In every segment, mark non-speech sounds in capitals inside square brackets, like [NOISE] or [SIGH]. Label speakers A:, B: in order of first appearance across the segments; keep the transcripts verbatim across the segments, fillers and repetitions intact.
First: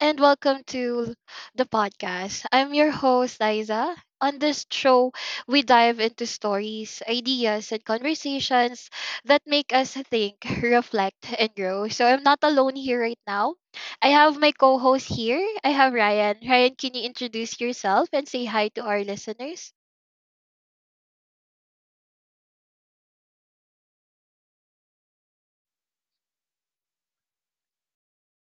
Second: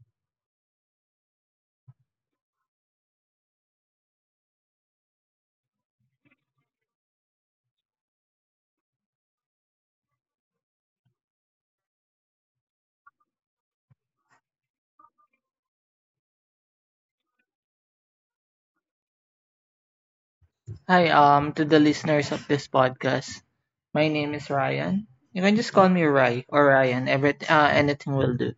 A: and welcome to the podcast. I'm your host, Liza. On this show, we dive into stories, ideas, and conversations that make us think, reflect, and grow. So I'm not alone here right now. I have my co host here. I have Ryan. Ryan, can you introduce yourself and say hi to our listeners?
B: Hi, um, to the listeners of this podcast. My name is Ryan. You can just call me Ry or Ryan. Every uh, anything will do.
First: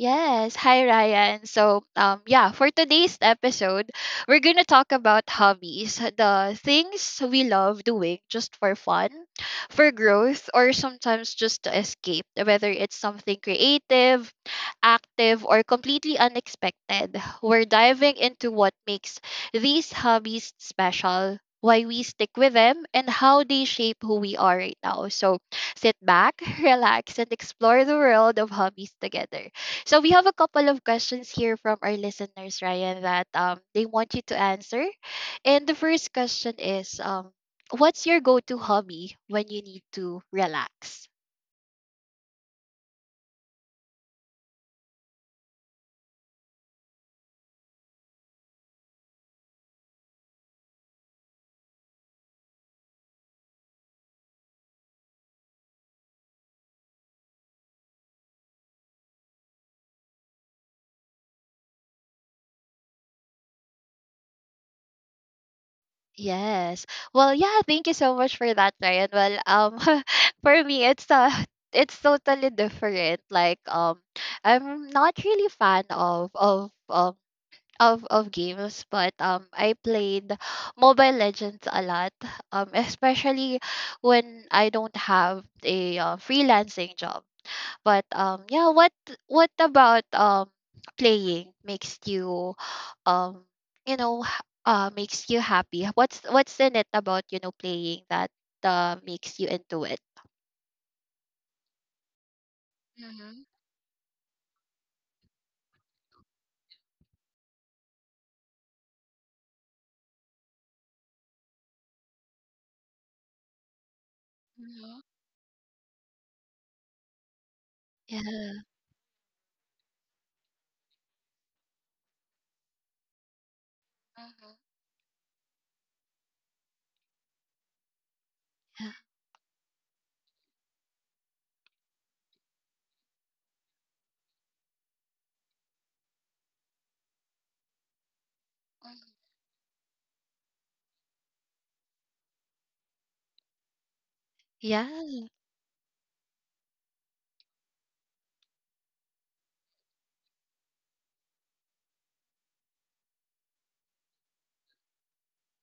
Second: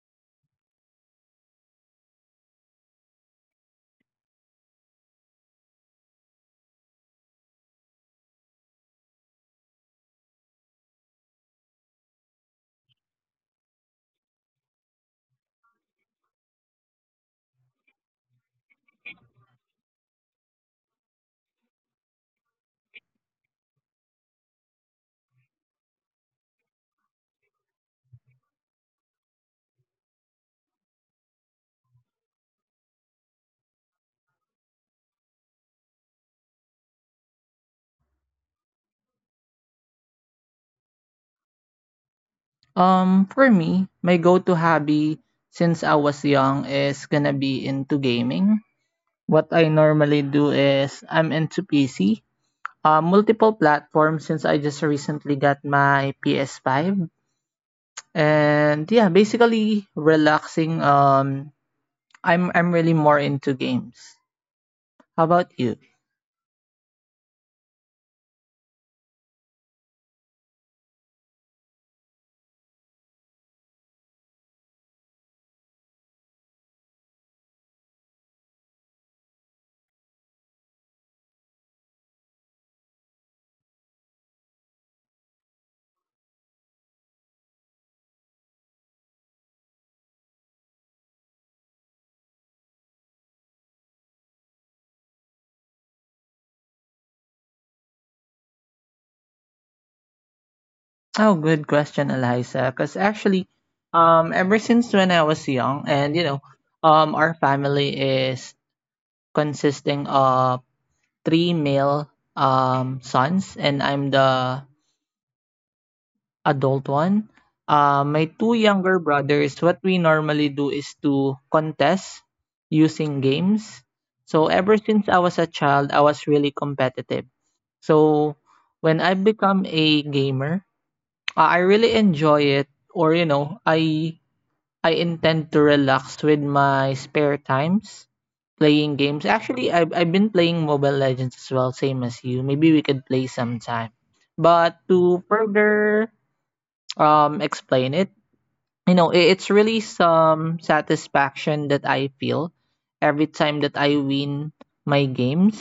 A: Yes. Hi, Ryan. So, um, yeah, for today's episode, we're going to talk about hobbies, the things we love doing just for fun, for growth, or sometimes just to escape, whether it's something creative, active, or completely unexpected. We're diving into what makes these hobbies special. Why we stick with them and how they shape who we are right now. So sit back, [LAUGHS] relax, and explore the world of hobbies together. So we have a couple of questions here from our listeners, Ryan, that um they want you to answer. And the first question is um what's your go-to hobby when you need to relax?
B: Um, for me, my go-to hobby since I was young is gonna be into gaming. What I normally do is I'm into P C, uh, multiple platforms since I just recently got my P S five. And yeah, basically relaxing. Um, I'm I'm really more into games. How about you?
A: Yes. Well, yeah, thank you so much for that, Ryan. Well, um [LAUGHS] for me it's uh [LAUGHS] it's totally different. Like um I'm not really fan of of um of of games, but um I played Mobile Legends a lot. Um especially when I don't have a uh, freelancing job. But um yeah, what what about um playing makes you um you know h- uh makes you happy? What's what's in it about, you know, playing that uh makes you into it?
B: Oh, good question, Eliza. Because
A: Mm-hmm.
B: actually, um, ever since when I was young, and you know, um, our family is consisting of three male um sons, and I'm the
A: Mm-hmm.
B: adult one. Uh, my two
A: Yeah.
B: younger brothers, what we normally do is to contest using games. So
A: Mm-hmm.
B: ever since I was a child, I was really competitive. So
A: Yeah.
B: when I become a gamer, uh, I really enjoy it, or you know, I I intend to relax with my spare times, playing games. Actually, I've, I've been playing Mobile Legends as well, same as you. Maybe we could play sometime. But
A: Mm-hmm.
B: to further um, explain it, you know i- it's really some satisfaction that I feel every time that I win my games.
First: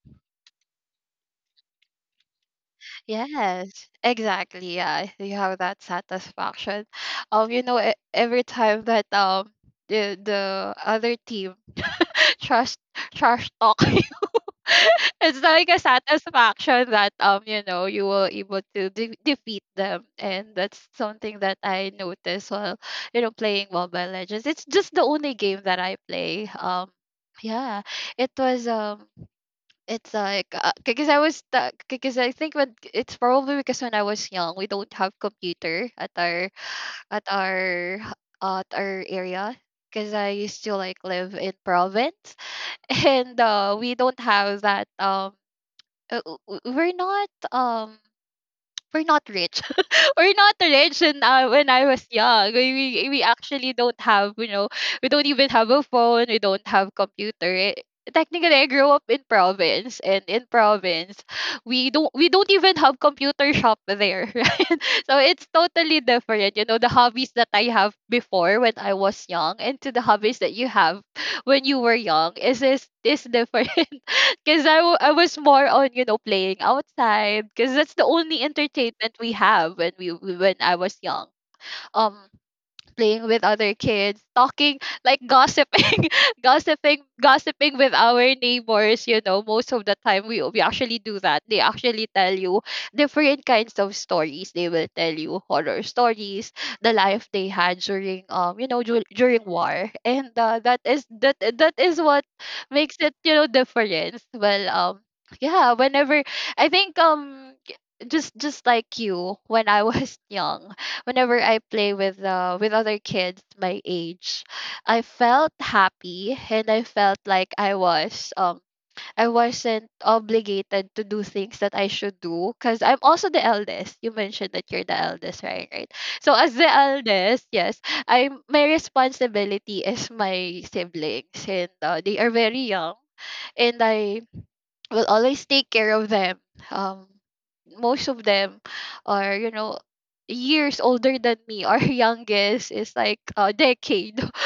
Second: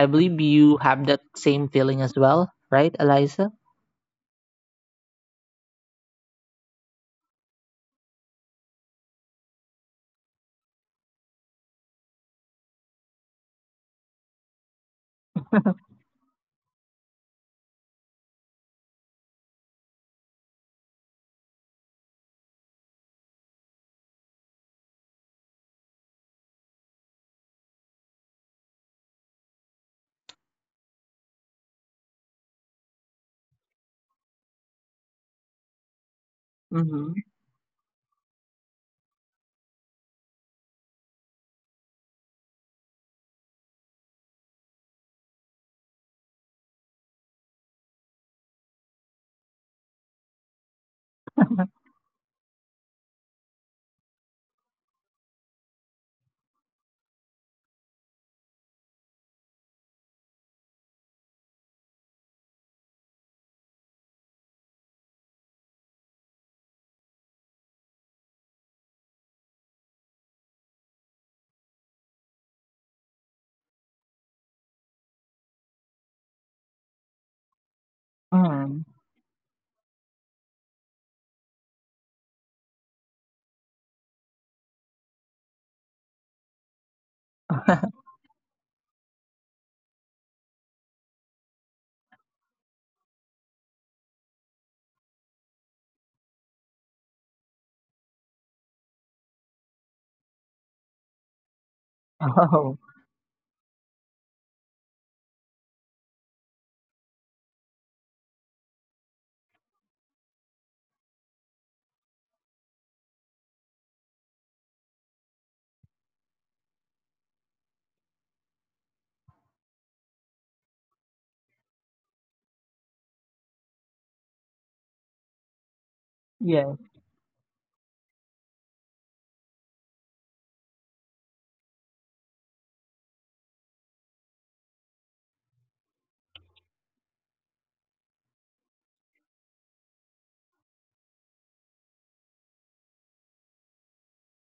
B: I believe you have that same feeling as well, right, Eliza?
A: Yes, exactly. Yeah, you have that satisfaction. Um, you know, e- every time that um the the other team [LAUGHS] trash trash talk you, [LAUGHS] it's like a satisfaction that um you know you were able to de- defeat them, and that's something that I notice while you know playing Mobile Legends. It's just the only game that I play. Um, yeah, it was um it's like uh, because I was because I think when it's probably because when I was young we don't have computer at our
B: Mm-hmm.
A: at our uh, at our area because I used to like live in province [LAUGHS] and uh, we don't have that um uh, w- w- we're not um we're not rich [LAUGHS] we're not rich and uh, when I was young. We, we we actually don't have, you know, we don't even have a phone, we don't have computer. It, technically I grew up in province and in province we don't we don't even have computer shop there, [LAUGHS] right? So it's totally different, you know, the hobbies that I have before when I was young and to the hobbies that you have when you were young is is is different. [LAUGHS] Because I, w- I was more on, you know, playing outside because that's the only
B: Mm.
A: entertainment we have when we we- when I was young. Um, playing with other kids, talking, like gossiping, [LAUGHS] gossiping, gossiping with
B: [LAUGHS]
A: our neighbors. You know, most of the time we we actually do that. They actually tell you different kinds of stories. They will tell you horror stories, the life they had during um you know dur- during war, and uh, that is that that is what
B: oh,
A: makes it you know difference. Well, um yeah, whenever I think um just just like you when I [LAUGHS] was young whenever I play with uh, with other kids my age, I felt happy and I felt like I was um I wasn't obligated to do things that I should do because I'm also the eldest. You mentioned that you're the eldest, right? Right. So as the
B: yes.
A: eldest, yes, I'm my responsibility is my siblings and uh, they are very young and I will always take care of them. Um, most of them are, you know, years older than me. Our [LAUGHS] youngest is like a decade. [LAUGHS]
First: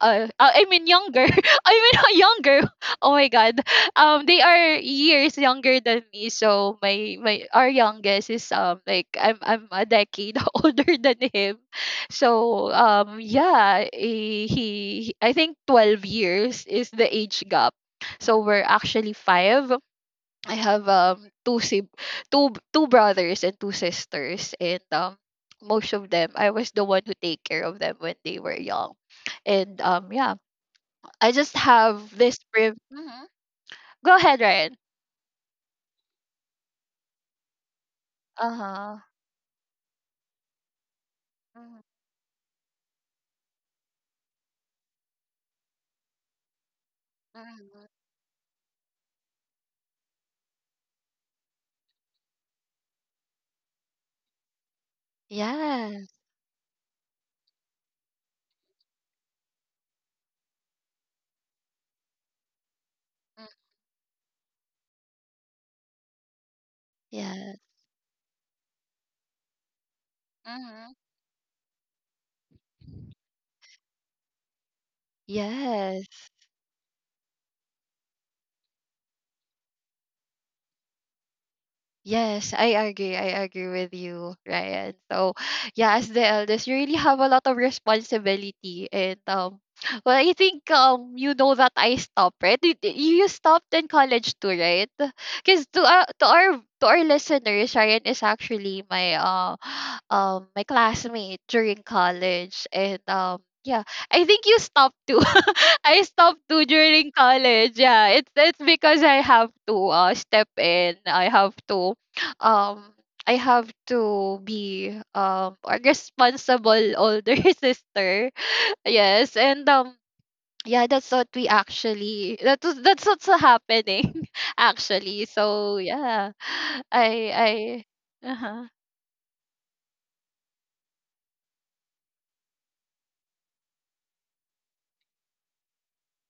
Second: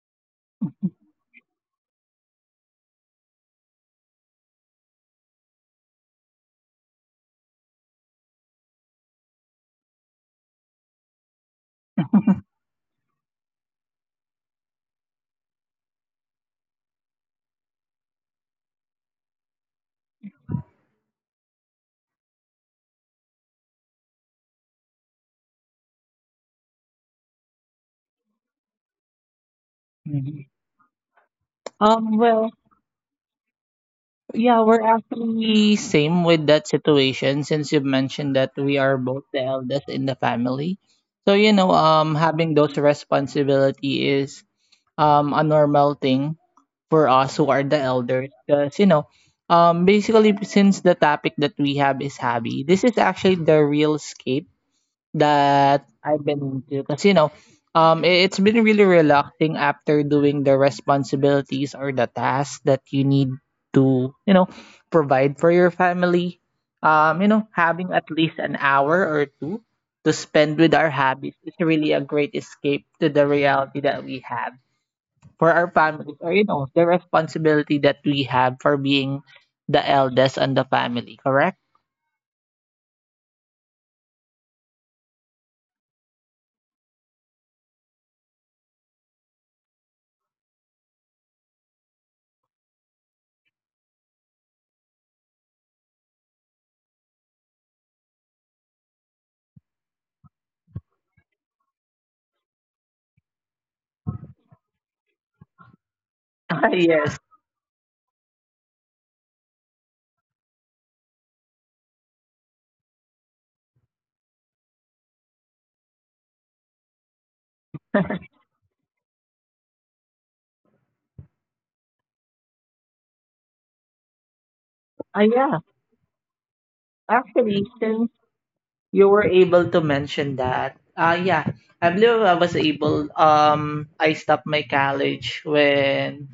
A: Uh, I mean younger. [LAUGHS] I mean [LAUGHS] younger. [LAUGHS] Oh my god. Um, they are years younger than me. So my my our youngest is um like I'm I'm a decade [LAUGHS] older than him. So um yeah, he, he I think twelve years is the age gap. So we're actually five I have um two sib two b- two brothers and two sisters and um most of them I was the one who take care of them when they were young. And um yeah,
B: Mhm.
A: I just have
B: um
A: this
B: well
A: priv- Mhm. Go ahead,
B: yeah,
A: Ryan.
B: we're actually same with that situation since you've mentioned that we are
A: Uh-huh.
B: both the eldest in the family. So, you know,
A: Mhm.
B: um having those responsibility is um a normal thing for us who are the
A: Mhm.
B: elders because you know, um basically since the topic that we have is hobby, this is actually the real escape that
A: Yeah.
B: I've been into because you know, um, i- it's been really relaxing after doing the responsibilities or the tasks that you need
A: Mm.
B: to, you know, provide for your family. Um, you know,
A: Yeah.
B: having at least an hour or two to spend with our
A: Mhm.
B: hobbies is really a great escape to the reality that we have for our
A: Yes.
B: families or you know, the responsibility that we have for being the eldest and the family, correct?
A: Yes, I agree. I agree with you, Ryan. So, yeah, as the eldest, you really have a lot of responsibility, and um, [SNIFFS] well, I think um, you know that I stopped, right? You, you stopped in college too, right? [SIGHS] Because to uh, to our to our listeners, Ryan is actually my uh, [SNIFFS] [GASPS] um, my classmate during college, and um, yeah, I think you stopped too. [LAUGHS] I stopped too
B: [LAUGHS]
A: during
B: yes.
A: college. Yeah, it's it's because I have to uh, step in. I have to um I have to be um a responsible older [LAUGHS] sister. Yes, and um yeah, that's what we actually that was that's what's happening [LAUGHS]
B: Uh,
A: actually.
B: yeah.
A: So yeah,
B: Actually,
A: I
B: since
A: I uh-huh.
B: you were able to mention that. Uh, yeah, I believe I was able. Um, I stopped my college when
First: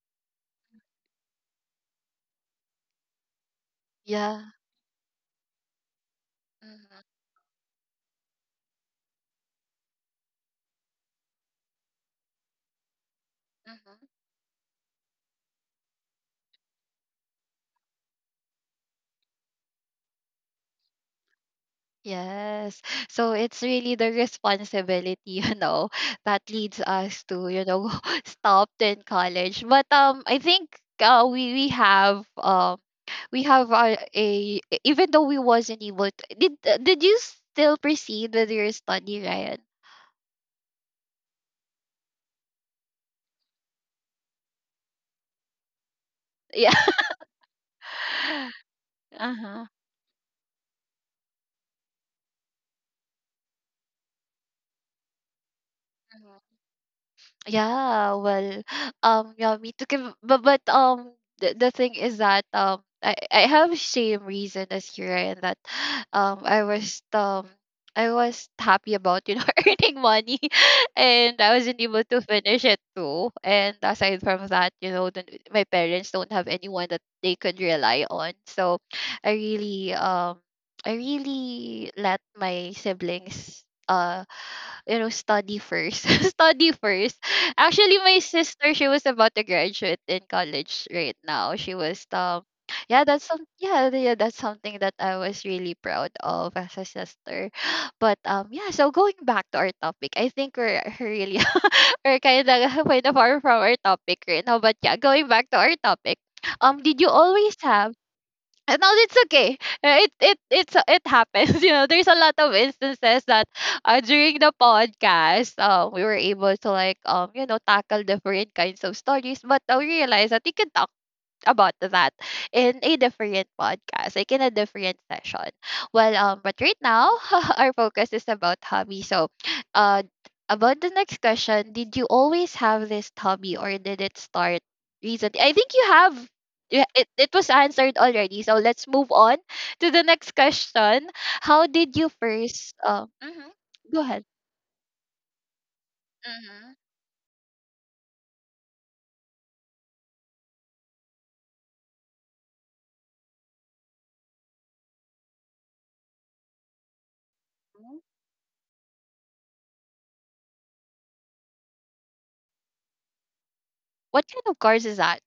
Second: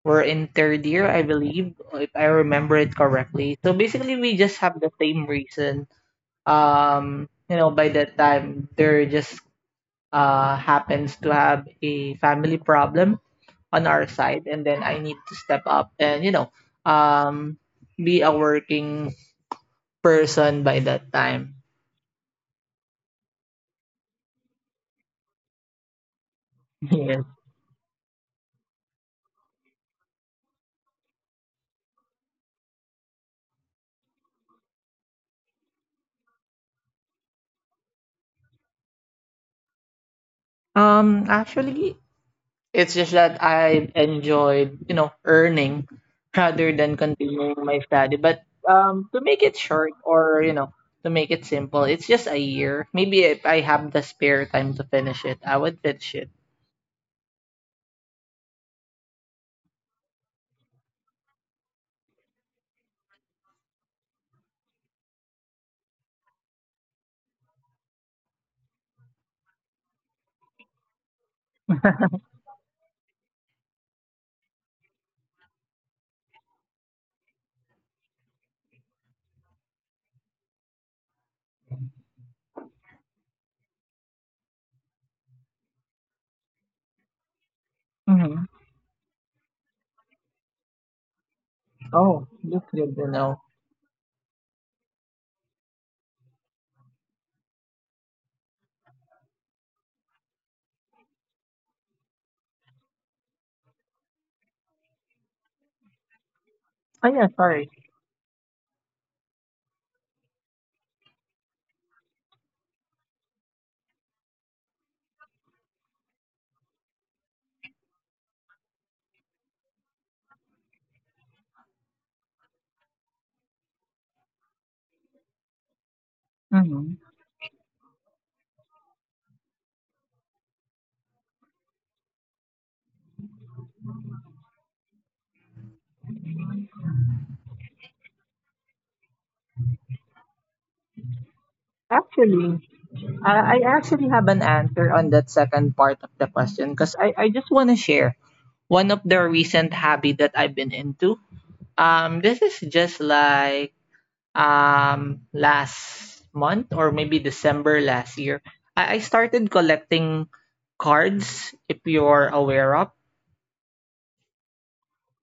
B: we're in third year, I believe, if I remember it correctly. So basically, we
A: yeah.
B: just have the same reason.
A: mhm,
B: Um, you know, by that time, there just uh happens to have a family problem on
A: mhm.
B: our side, and then I need to step up and you know, um, be a working person by that time.
A: Yes. So it's really the responsibility, [LAUGHS] you know, that leads us
B: [LAUGHS]
A: to, you know, [LAUGHS] stopped in college. But um I think uh, we we have um we have a a even though we wasn't able to did uh, did you still proceed with your study Ryan?
B: Um, actually, it's just that I enjoyed, you know, earning rather
A: [LAUGHS] yeah
B: than continuing my study. But um,
A: [LAUGHS]
B: to make it
A: uh-huh
B: short or, you know, to make it simple, it's just a year. Maybe if I have the spare time to finish it, I would finish it.
A: Yeah, well, [GASPS] um, yeah, me too. Kim- But, but um, the, the thing is that um, I I have same reason as you, Ryan, that [SIGHS] um, I was um, I was happy about you know [LAUGHS] earning money, [LAUGHS] and I wasn't able to finish it too. And aside from that, you know, the, my parents don't have anyone that they could rely on, so I really um, I really let my siblings. uh you know, study first. [LAUGHS] study first. Actually, my
B: Mm-hmm.
A: sister, she was about to graduate in college right now. She was
B: Oh,
A: um
B: that's good
A: yeah,
B: to
A: that's
B: know.
A: some yeah, yeah, that's something that I was really proud of as a sister. [GASPS] [SIGHS] But um yeah, so going back to our topic, I think we're [LAUGHS] really we're kind of [LAUGHS] quite far from our topic right now. But yeah, going back to our topic. Um, did you
B: Oh, yeah,
A: always
B: sorry.
A: have and now it's okay. Uh, It it it's it happens. [LAUGHS] You know, there's a lot of instances that uh, during the podcast, um, we were able to like um, you know, tackle different kinds of stories. But I realized that we can talk about that in a different podcast, like in a different session. Well, um, but right
B: Mm-hmm.
A: now [LAUGHS] our focus is about hobby. So, uh, about the next question, did you always have this hobby or did it start recently? I think you have. Yeah, it, it was answered already. So let's move on to the next question. How did you
B: Actually,
A: first? Uh, mhm,
B: I, I
A: Go
B: actually
A: ahead.
B: have an answer on that second part of the
A: Mm-hmm.
B: question because I, I just want to share one of the recent hobby that I've been into. Um, this is just like um last month or maybe December last year. I, I started collecting cards if you're aware of.
A: What kind of cars is that?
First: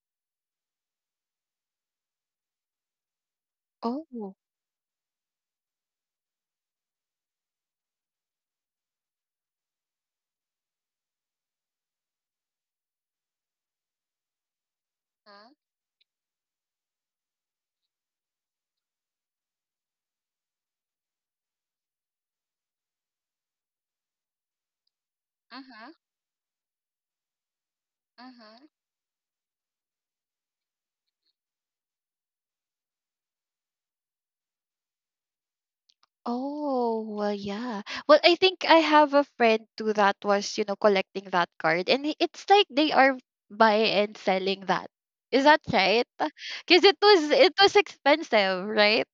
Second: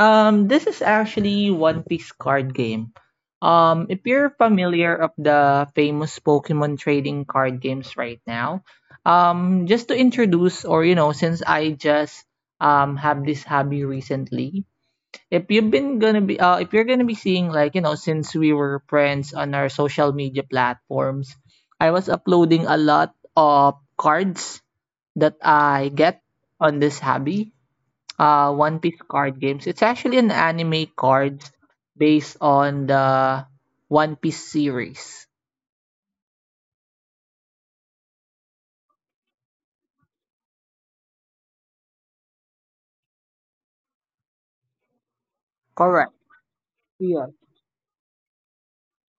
B: Um, this is actually One Piece card game. Um, if you're
A: Oh.
B: familiar of the famous Pokemon trading card games right now, um, just to introduce or you know, since I just um have this hobby recently, if you've been gonna be uh, if you're gonna be seeing like you know since we were friends on our social media platforms, I was uploading a lot of cards that I get on this hobby. Uh,
A: Mm-hmm.
B: one piece card games, it's actually an anime cards based on the one piece series.
A: Oh, well, yeah. Well, I think I have a friend too that was, you know, collecting that card, and i- it's like they are buying and selling that. Is that
B: Correct.
A: right? Because it
B: Yeah.
A: was it was expensive, right?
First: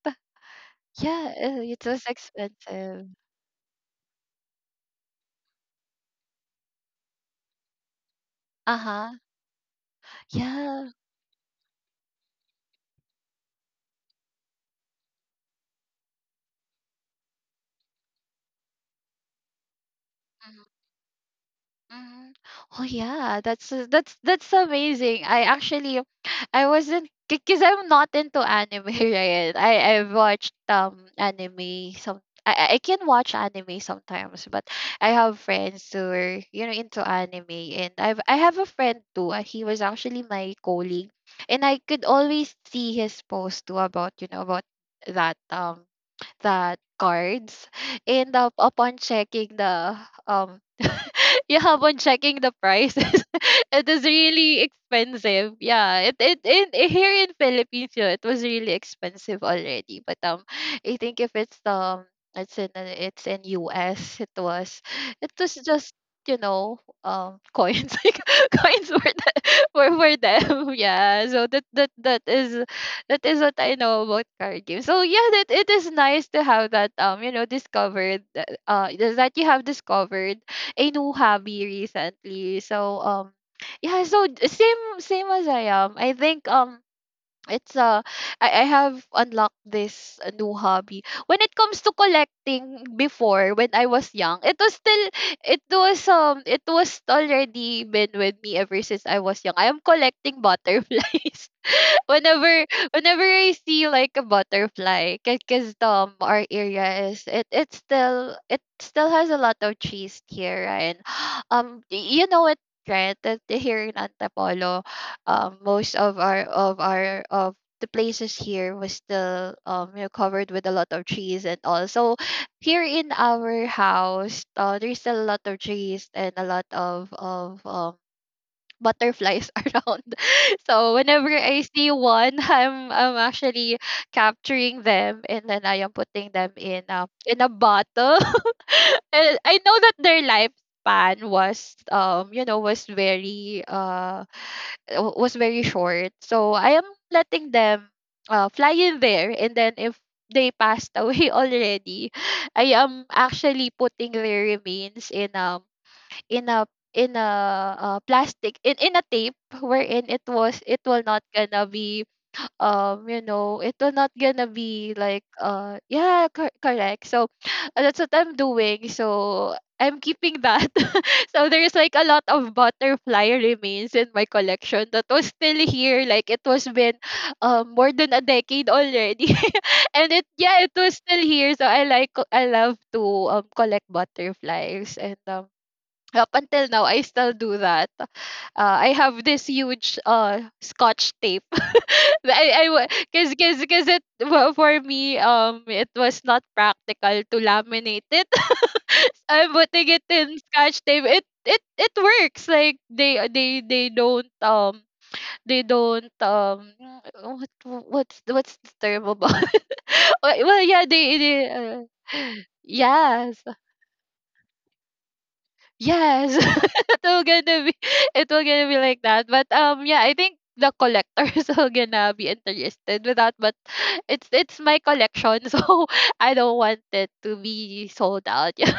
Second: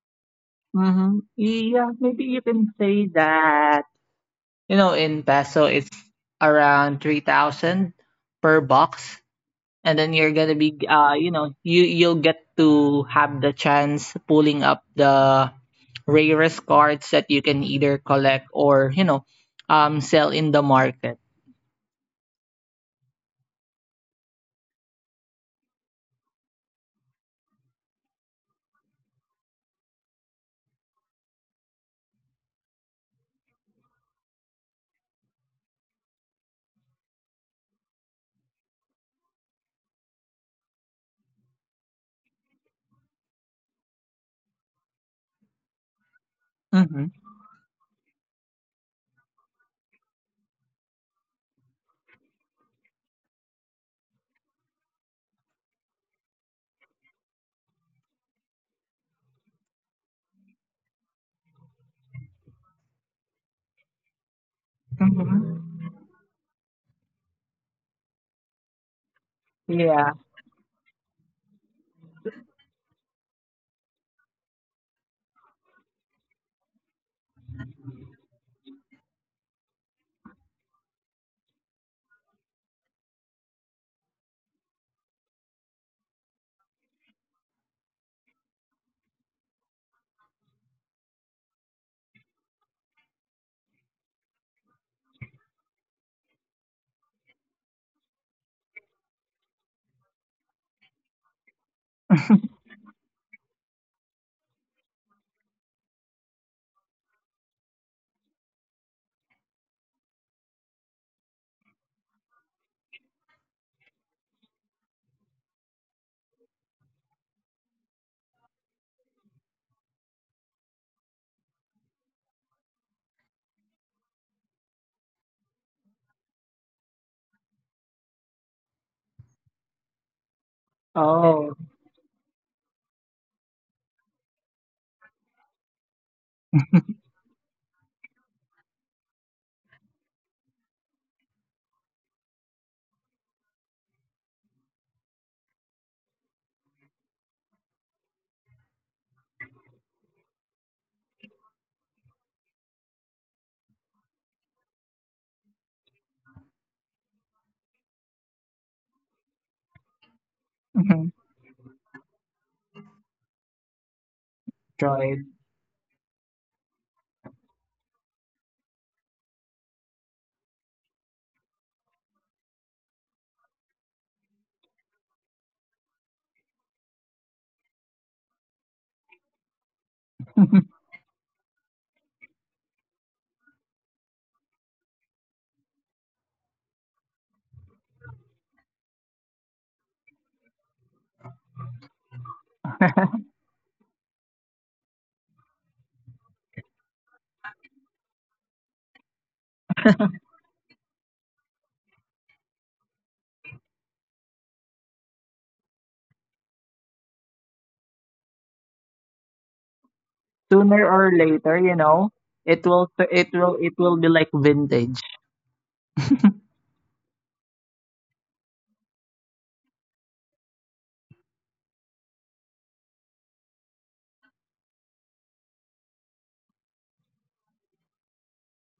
B: Mm-hmm.
A: Yeah, uh, it
B: Yeah,
A: was
B: maybe you can say
A: expensive.
B: that. You know, in peso it's around three thousand per
A: Uh-huh.
B: box, and then you're gonna be
A: Yeah.
B: uh you know you you'll get to have the chance pulling up the rarest cards that you can either collect or you know um sell in the market.
A: Mhm. Oh yeah, that's uh, that's that's amazing. I actually I wasn't because I'm not into anime, [LAUGHS] right? I I watched um anime some I, I I can watch anime sometimes, but I have friends who are you know into anime, and I've I have a friend too. uh, He was actually my colleague, and I could always see his post too about you know about that um that
B: Mm-hmm.
A: cards, and uh, upon checking the um [LAUGHS] yeah, upon checking the prices, [LAUGHS] it is really expensive. Yeah, it it, it eh, here in Philippines, yeah, it was really expensive already. But um, I think if it's um, it's in uh, it's in U S, it was it was
B: Mm-hmm.
A: just you know um coins [LAUGHS] like coins for the, [LAUGHS] for for
B: Yeah.
A: them [LAUGHS] yeah so that that that is that is what I know about card games so yeah that it is nice to have that um you know discovered uh uh, that you have discovered a new hobby recently. So um yeah, so d- same same as I am. I think um it's uh I, I have unlocked this uh, new hobby. When it comes to collecting before when I was young, it was still it was um it was already been with me ever since I was young. I am collecting [LAUGHS] butterflies. [LAUGHS] whenever whenever I see like a butterfly, because um our area is it it still it still has a lot of trees here and [GASPS] um y- you know it right that here in Antapolo, um most of our of our of the places here was still um you know, covered with a lot of trees and all. So here in our house, uh, there's still a lot of trees and a lot of of um butterflies [LAUGHS] around. So whenever
B: Oh.
A: I see one, [LAUGHS] I'm I'm actually capturing them and then I am putting them in a in a bottle. [LAUGHS] And I know that their lifespan was um you know was very uh w- was very short. So I am letting them uh fly in there, and then if they passed away [LAUGHS] already, I am actually putting their remains in um in a in a uh, plastic, in in a tape wherein it was it will
B: Mm-hmm.
A: not gonna be um you know it will not gonna be like
B: Droid.
A: uh yeah cor- correct. So [SIGHS] that's what I'm doing, so I'm keeping that. [LAUGHS] So there's like a lot of butterfly remains in my collection that was still here, like it was been um more than a decade already [LAUGHS] and it, yeah, it was still here. So I like, I love to um collect butterflies, and um up until now I still do that. Uh, I have this huge uh scotch tape. [LAUGHS] I I because
B: [LAUGHS]
A: because because it well, for me um it was not practical to laminate it. [LAUGHS] So I'm putting it in scotch tape. It it it works. Like they they they don't um they don't um what what's what's the term about? [LAUGHS] Well,
B: sooner
A: yeah,
B: or
A: they, they
B: later, you
A: uh,
B: know, it will
A: yeah
B: it will it will be like vintage.
A: yes, [LAUGHS] it will gonna be, it will gonna be like that. But um, yeah, I think the collectors [LAUGHS] will gonna be interested with that. But it's it's my collection, [LAUGHS] so I don't want it to be sold out. [LAUGHS] Yeah,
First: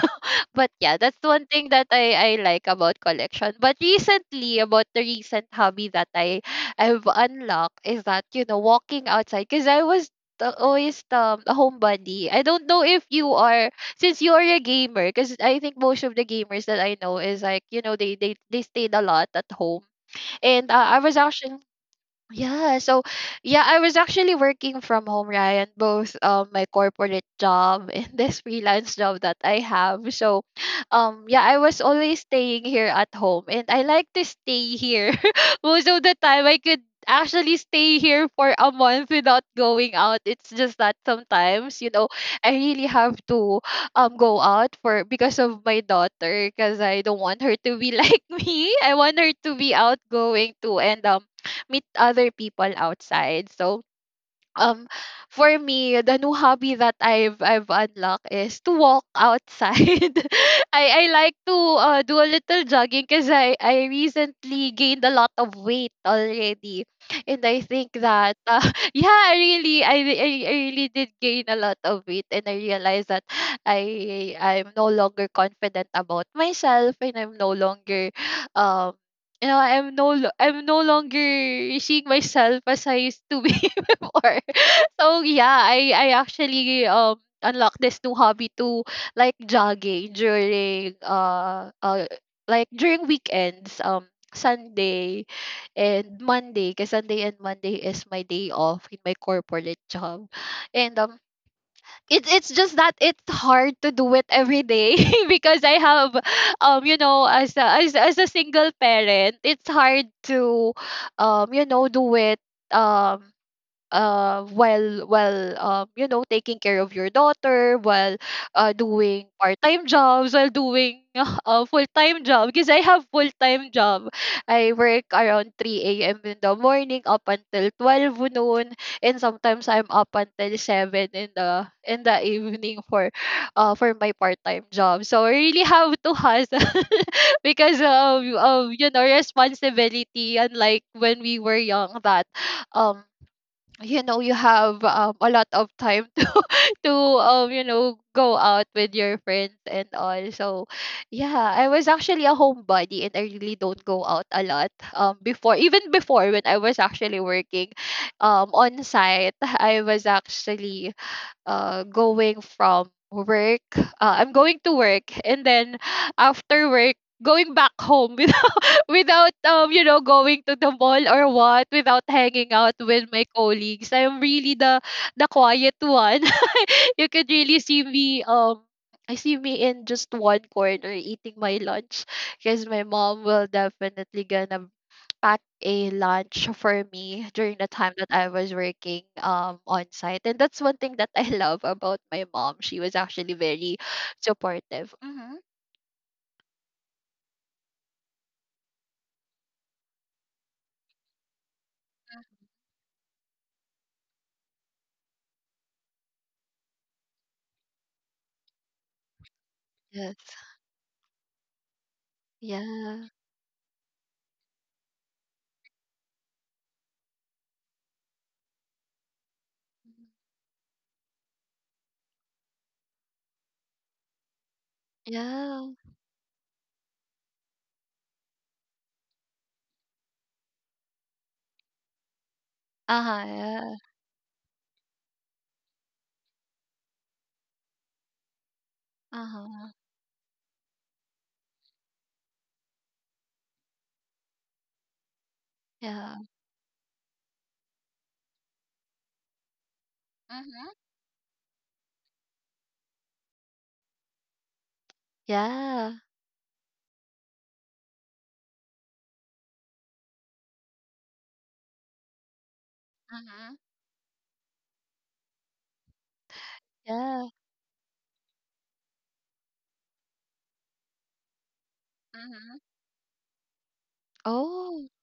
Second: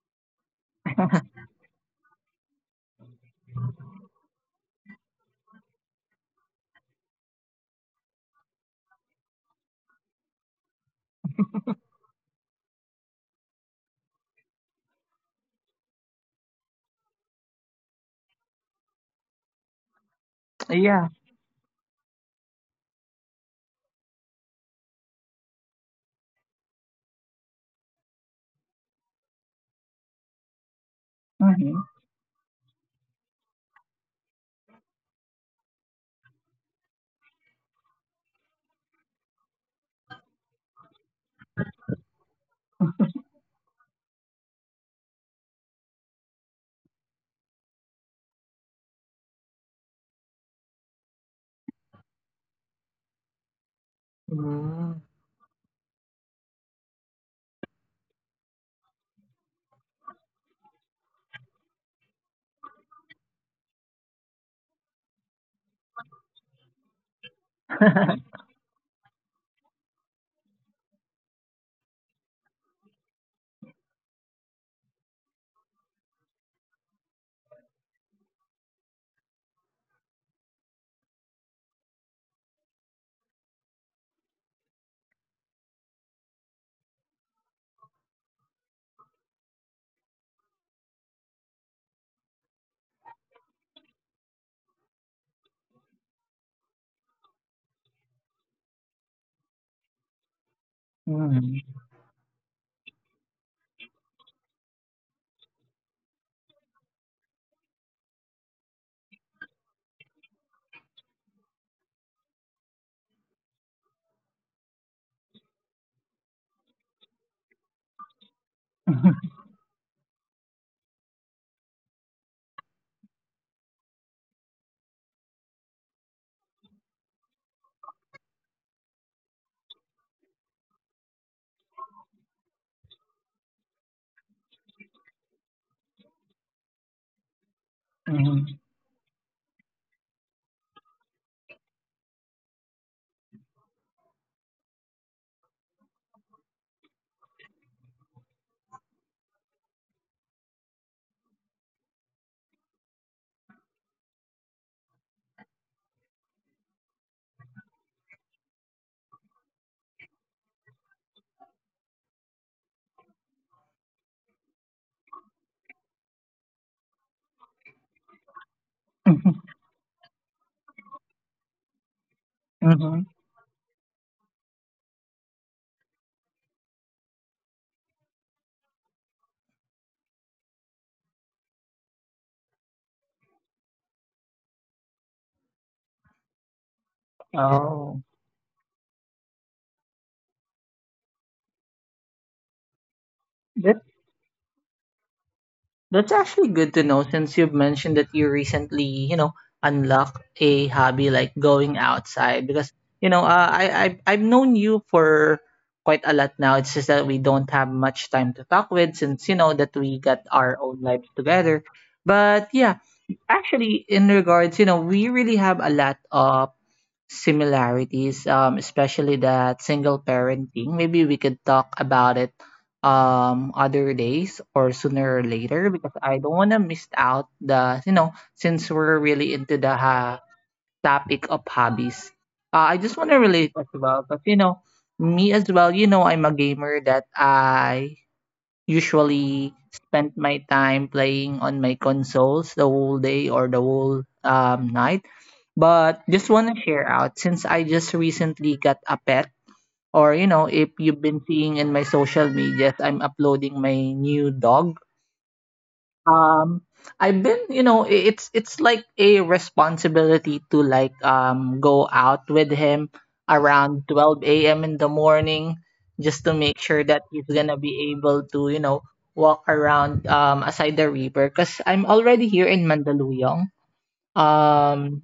A: but yeah, that's one thing that I I like about collection. But recently, about the recent hobby that I I've unlocked is that you know walking outside because I was the- always, um, a homebody. I don't know if you are, since you're a gamer, because I think most of the gamers that I know is like, you know, they they they stayed a lot at home. And uh, I
B: Yeah.
A: was actually, yeah, so yeah, I was actually working from home, Ryan, both um my corporate job [LAUGHS] and this freelance job that I have. So um yeah, I
B: Mm-hmm.
A: was always staying here at home and I like to stay here. [LAUGHS] Most of the time I could actually stay here for a month without going out. It's just that sometimes, you know, I really have to um go out for because of my daughter, because I don't want her to be [LAUGHS] like me. I want her to be outgoing too, and um meet other people outside. So um
B: Mm-hmm.
A: for me the new hobby that I've I've unlocked is to walk outside. [LAUGHS] I I like to uh, do a little jogging because I I recently gained a lot of weight already, and I think that uh, [LAUGHS] yeah I really I, re- I I really did gain a lot of weight, and I realized that I I'm no longer confident about myself, and I'm no longer um. you know, I'm no lo- I'm no longer seeing myself as I used to be [LAUGHS] before. So yeah, I I actually um unlocked this new hobby to like jogging during uh uh like during weekends, um Sunday and Monday, because Sunday and Monday is my day off in my corporate job. And
B: [LAUGHS]
A: um
B: mm-hmm.
A: it's it's just that it's hard to do it every day [LAUGHS] because I have um you know, as a, as as a single parent, it's hard to um you know do it, um uh while while um you know taking care of your daughter while uh doing part-time jobs while doing [LAUGHS] a full-time job, because I have full-time job. I work around three a m in the morning up until twelve noon, and sometimes I'm up until seven in the in the evening for uh for my part-time job, so I really have to hustle. [LAUGHS] Because of, of you know responsibility, unlike when we were young that um you know you have um, a lot of time [LAUGHS] to um you know go out with your friends and all. So yeah, I was actually a homebody, and I really don't go out a lot um before, even before when I was actually working um on site. I was actually uh going from work, uh, I'm going to work, and then after work going back home. [LAUGHS] Without
B: [LAUGHS]
A: um you know going to the mall or what, without hanging out
B: Mm-hmm.
A: with my colleagues. I'm really the the quiet one. [LAUGHS] You could really see me um I see me in just one corner eating my lunch, because my mom will definitely gonna pack a lunch for me during the time
B: Oh,
A: that I was working um on site. And that's one thing that I [LAUGHS] love about my mom. She was actually very supportive. Hmm.
B: that's actually good to know since you've mentioned that you recently, you know, unlocked a hobby like going outside. Because you know, uh, I I I've known you for quite a lot now. It's just that we don't have much time to talk with since you know that we
A: Yes.
B: got our own lives together. But yeah,
A: Yeah.
B: actually in regards, you know, we really have a lot of similarities, um, especially that single
A: Mm-hmm.
B: parenting. Maybe we could talk about it um other days or sooner or
A: Yeah.
B: later because I don't want to miss out the you know, since we're really into the ha- topic of hobbies. Uh, I just want to
A: Uh-huh,
B: relate as
A: yeah.
B: well, but you know, me as well. You know, I'm a gamer that I usually
A: Uh-huh,
B: spent my time playing on my consoles the whole day or the whole um, night. But
A: yeah.
B: just want to share out since I just recently got a pet, or you know,
A: Mhm.
B: if you've been seeing in my social medias, I'm uploading my new dog.
A: Yeah.
B: Um, I've been, you know, i- it's it's like a responsibility to like um go out with him
A: Mhm.
B: around twelve a m in the morning just to make sure that he's
A: Yeah.
B: gonna be able to, you know, walk around um aside the river because I'm already here
A: Mhm.
B: in Mandaluyong.
A: Oh,
B: Um,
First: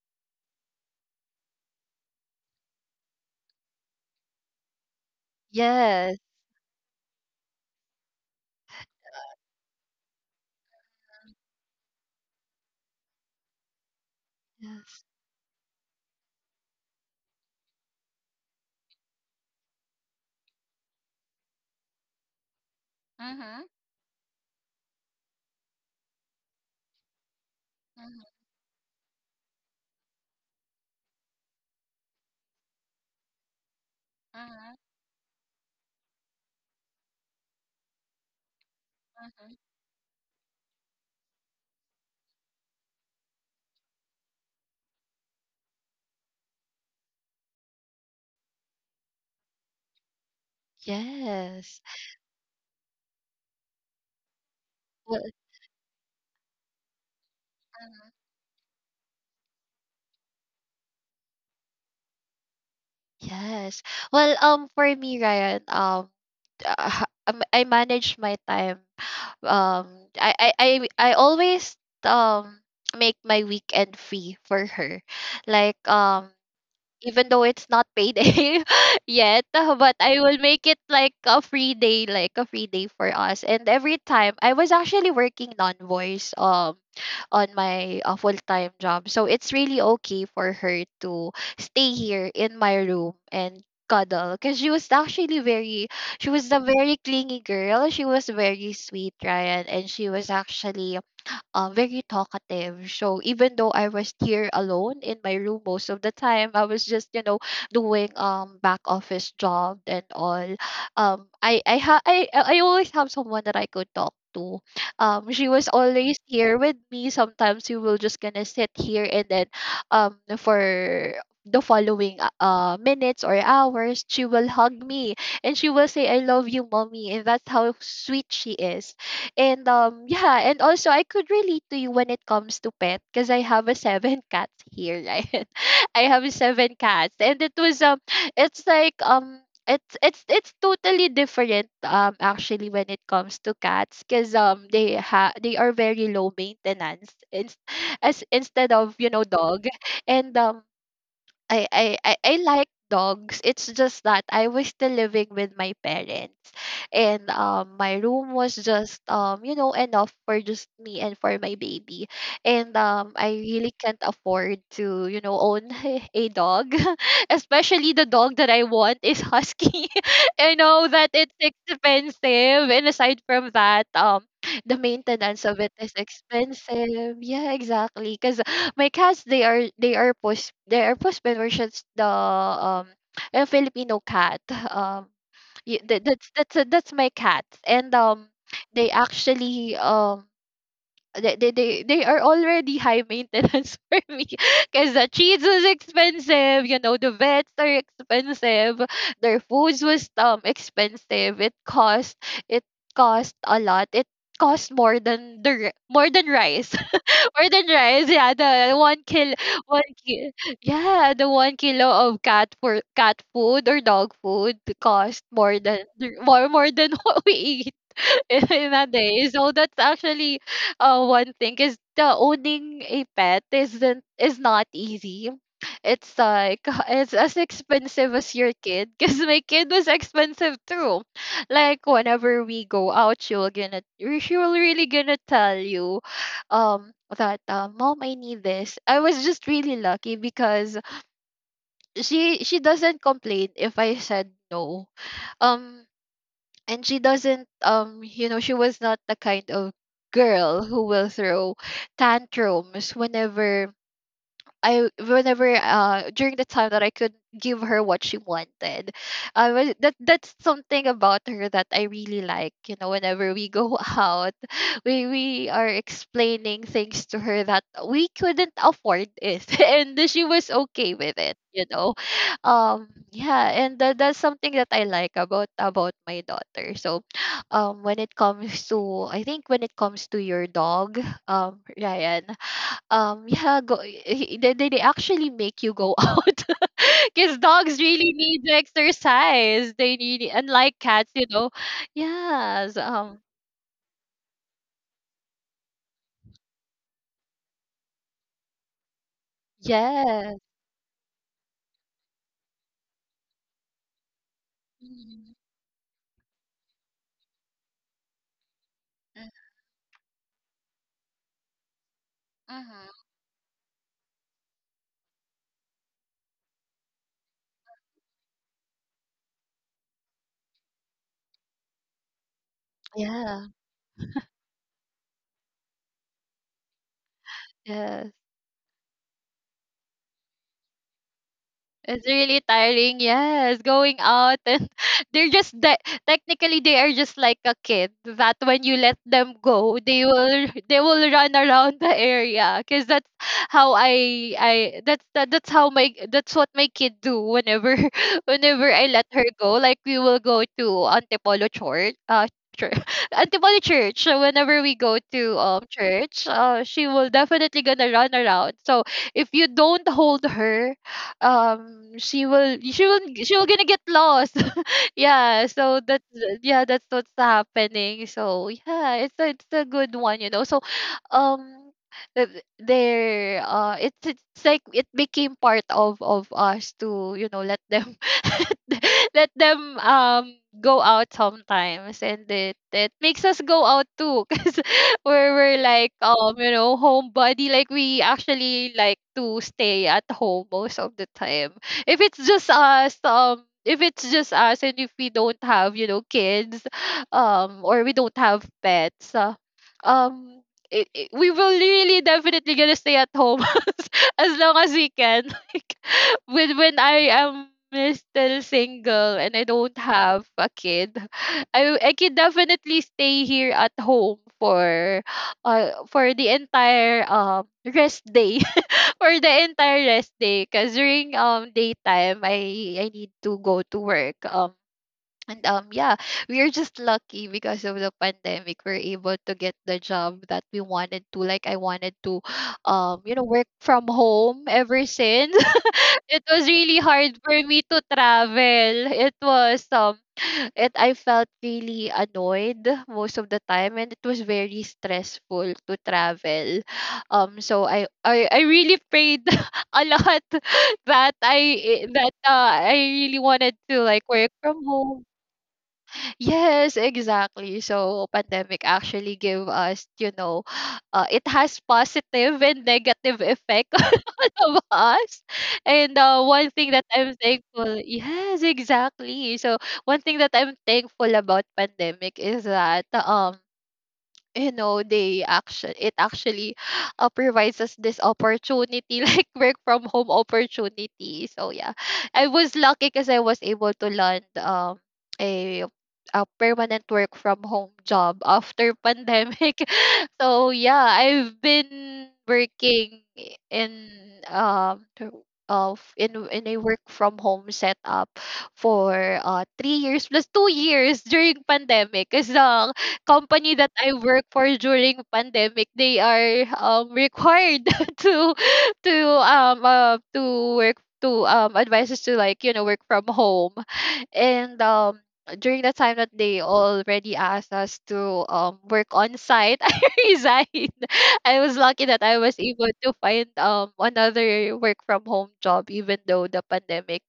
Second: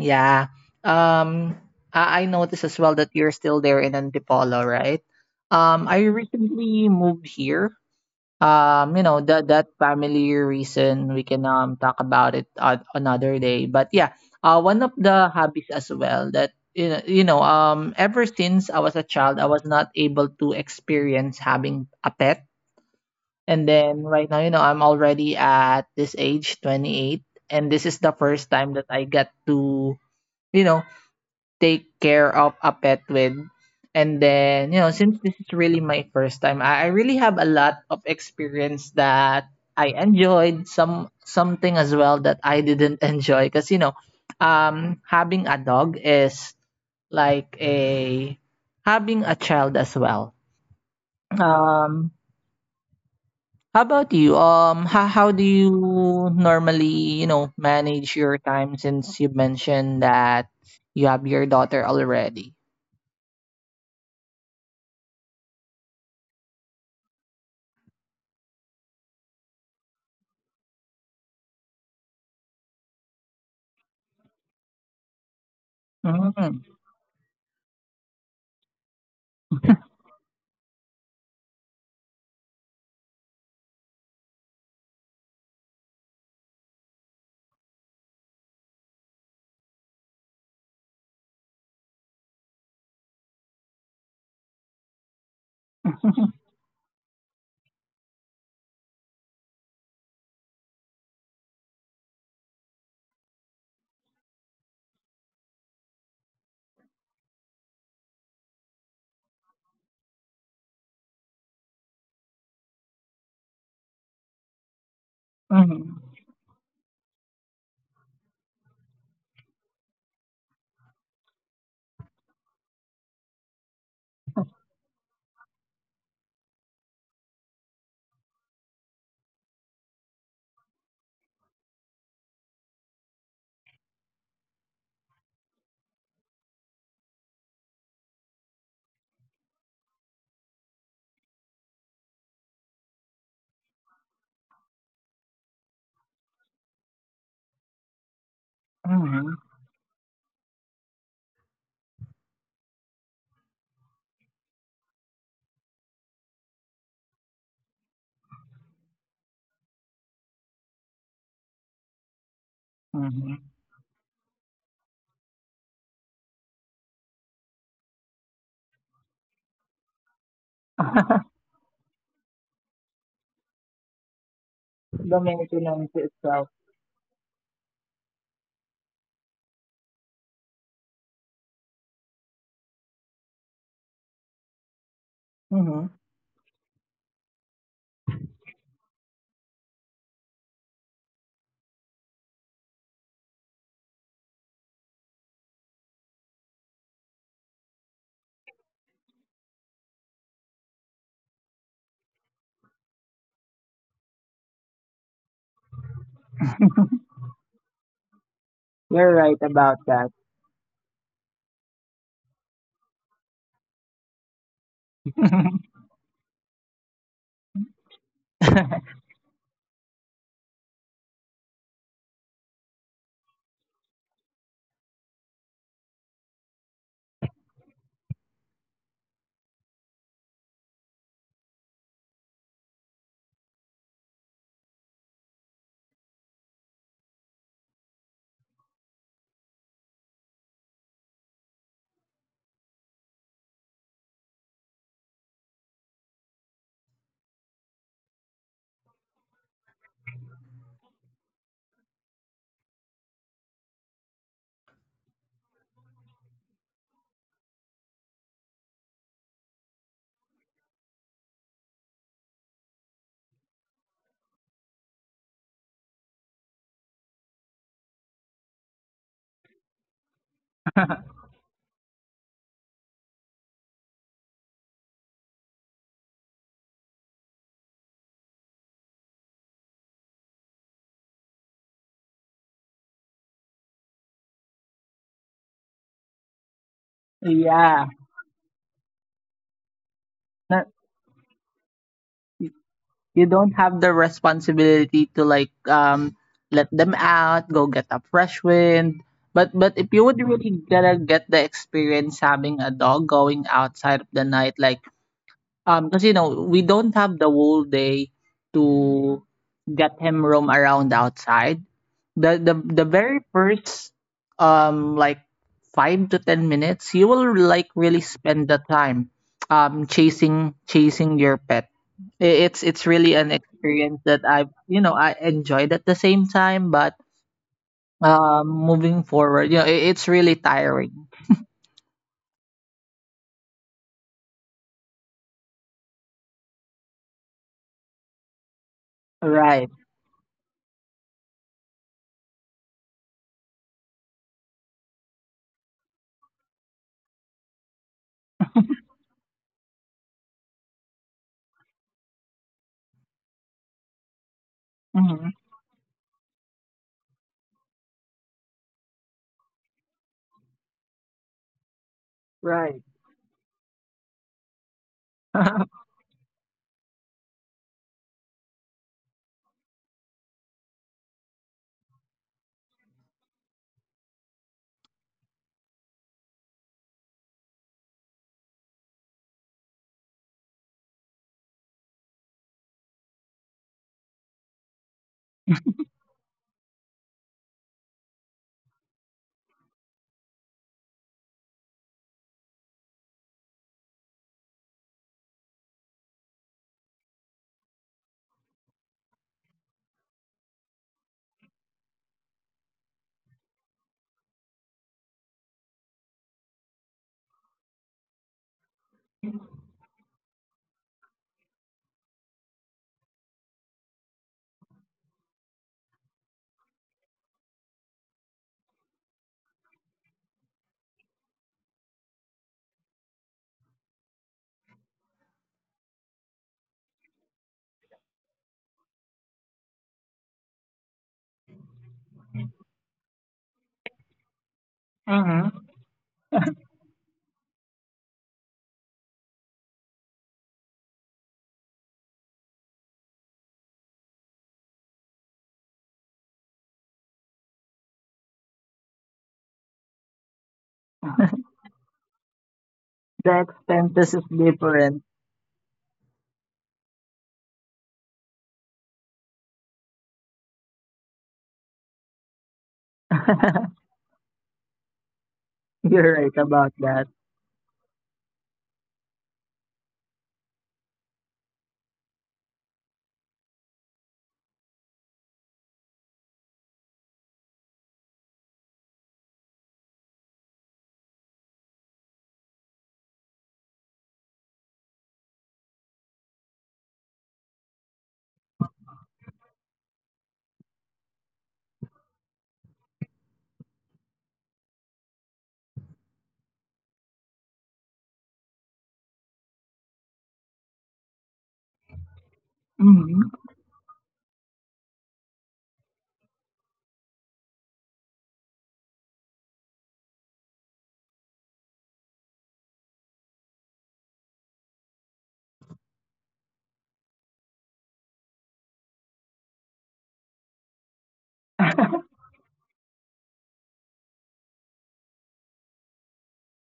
B: yeah. Um, I, I noticed as well that you're still there in Antipolo, right? Um, I
A: yes,
B: recently moved here um you know that that family reason, we can um talk about it on another day. But yeah, uh, one of
A: yes.
B: the hobbies as well that you know, you know um ever since I was a child, I was not able to experience having a pet, and
A: Mhm.
B: then right now you know I'm already at this age twenty-eight, and this is the
A: Mhm.
B: first time that I get to, you know, take care of a pet with. And then,
A: Mhm.
B: you know, since this is really my first time, I, I really have a lot of experience that
A: Mhm.
B: I enjoyed, some something as well that I didn't [LAUGHS] enjoy. Because, you know, um having a dog is like a having a child as well.
A: Yes.
B: Um how about you? Um, how
A: Well.
B: how do you normally, you know,
A: Mhm.
B: manage your time since you mentioned that you have your daughter already?
A: Yes. Well, um, for me, Ryan, um, uh, [LAUGHS] um, I manage my time. Um, I I I I always, um, make my weekend free for her. Like, um
B: Mhm.
A: even though it's not payday [LAUGHS] yet, uh, but I will make it like a free day, like a free day for us. And every time I was actually working non-voice um on my uh, full-time job, so it's really okay for her to stay here in my room and cuddle, because she was actually very, she was
B: [LAUGHS]
A: a very clingy girl, she was very sweet, Ryan, and she was actually uh, very talkative. So even though I was here alone in my room most of the time, I was just you know doing um back office job and all. Um, I I ha- I I I always have someone that I could talk to. Um, she was
B: Mhm.
A: always here with me. Sometimes we will just gonna sit here, and then um for the following uh uh, minutes or hours she will hug me and she will say I love you mommy, and that's how sweet she is. And um yeah, and also I could relate to you when it comes to pet, because I have a seven [LAUGHS] cats here, right? [LAUGHS] I have seven cats, and it was um it's like um it's it's it's totally different um actually when it comes to cats, because um they ha they are very low maintenance in, as instead of you know
B: Mhm.
A: dog. And um I I I, I like dogs. It's just that I was still living with my parents, and um my room was just um you know enough for just me and for my baby, and um I
B: Mhm.
A: really can't afford to you know own [LAUGHS] a dog, [LAUGHS] especially the dog that I want is husky. [LAUGHS] I know that it's
B: [LAUGHS]
A: expensive, and aside from that, um the
B: The
A: maintenance of it
B: maintenance
A: is
B: itself.
A: expensive. Yeah, exactly. Because my cats, they are they are post they are postman, versions the um a Filipino cat. Um, y-
B: Mhm.
A: that,
B: [LAUGHS]
A: that's that's that's my cat. And um, they actually um they they they, they are already high maintenance [LAUGHS] for me, because the cheese was expensive, you know the vets are expensive, their foods was um expensive, it cost, it cost a lot, it cost more than the ri- more than rice, more than rice, yeah. The one
B: You're
A: kilo,
B: right about
A: one
B: that.
A: ki- yeah, the one kilo of cat for cat food or dog food cost more than, more, more than [LAUGHS] what we eat [LAUGHS] in a
B: [LAUGHS]
A: day. So that's actually uh one thing is, the owning a pet isn't, is not easy. It's like [LAUGHS] it's as expensive as your kid, because my kid was expensive too. Like whenever we go out, she will gonna she will really gonna tell you um that uh, mom I need this. I was just really lucky because she she doesn't complain if I said no. um and she doesn't um you know, she was not the kind of girl who will throw tantrums whenever I whenever uh during the time that I could give her what she wanted, I was that that's something about her that I really like. You know, whenever we go [LAUGHS] out, we we are explaining things to her that we couldn't afford it, [LAUGHS] and she was okay with it. You know, um, yeah, and that, that's something that I like about about my daughter. So, um, when it comes to, I think when it comes to your dog, um, Ryan. Um, [LAUGHS] yeah, go. he- They they they actually make you go [LAUGHS] out, because dogs
B: Yeah.
A: really need the exercise. They need it. Unlike cats, you know. Yes. Um.
B: You don't have the responsibility to like um let them out go get a fresh wind. but but if you would
A: Yes.
B: really gotta get the experience having a dog going outside of the night like
A: Mhm.
B: um because you know we don't have the whole day to get him roam around outside. the the
A: Mhm.
B: the very first um like five to ten minutes, you will like really spend the time um chasing chasing your pet. I- it's it's really an
A: Yeah.
B: experience that I you know I enjoyed at the same time, but
A: Yeah.
B: um moving forward, you know, it, it's really tiring.
A: It's really tiring, yes, going out and [LAUGHS] they're just that technically they are just like a kid that when you let them go,
B: Right.
A: they will [LAUGHS] they will run around the area because that's how I I that's that, that's how my that's what my kid do whenever [LAUGHS] whenever I let her go. Like we will go to Antipolo Church, uh, church. [LAUGHS] Antipolo Church. So whenever we go to
B: Hmm.
A: um church, uh, she will definitely gonna run around. So if you don't hold her, um she will she
B: Right.
A: will she will gonna get lost. [LAUGHS] Yeah, so
B: [LAUGHS]
A: that's yeah that's what's happening. So yeah, it's a, it's a good one, you know. So um th- there uh it's it's like it became part of of us to, you know, let them [LAUGHS] let them um go out sometimes, and it it makes us go out too. [LAUGHS] [LAUGHS] Where we're like, um you know, homebody, like we actually like to stay at home most of the time if it's just us, um if it's just us and if we don't have, you know, kids, um or we don't have pets, uh, um it, it- we will really definitely gonna stay at home [LAUGHS] as as long as we can. [LAUGHS] Like when when I am still single and I don't have a kid, I I could definitely stay here at home for uh for the entire um rest day. [LAUGHS] For the entire rest day, because during um daytime I I need to go to work. um And um yeah, we are just lucky because of the pandemic. We're able to get the job that we wanted to. Like I wanted to [SIGHS] um, you know, work from home ever since.
B: hmm.
A: [LAUGHS] It was really hard for me to travel. It was um [SIGHS] it I felt really annoyed most of the time, and it was very stressful to travel. [SIGHS] Um so I I, I really prayed [LAUGHS] a lot [LAUGHS] that I eh, that uh, I really wanted
B: The
A: to like work
B: expenses is
A: from home.
B: different.
A: Yes, exactly. So pandemic actually gave us, you know, [SIGHS] uh, it has positive and negative effect [LAUGHS]
B: [LAUGHS]
A: on all of us. And uh,
B: you're
A: one thing
B: right
A: that
B: about
A: I'm
B: that.
A: thankful, yes, exactly. So one thing that I'm thankful about pandemic is that um you know, they actually it actually [SIGHS] uh, provides us this opportunity [LAUGHS] like work from home opportunity. So yeah, I was lucky because I was able to land um a a permanent work from home job after pandemic. [LAUGHS] So yeah, I've been working in um through- of in in a work from home setup for uh three years plus two years [LAUGHS] during pandemic, because
B: Hmm.
A: company that I work for during pandemic, they are um required [LAUGHS] to to um uh, to work to um advise us to, like, you know, work from home, and um during the time that they already asked us to um work on site, [LAUGHS] I resigned. I was lucky that I was
B: [LAUGHS]
A: able to find um another work from home job, even though the pandemic,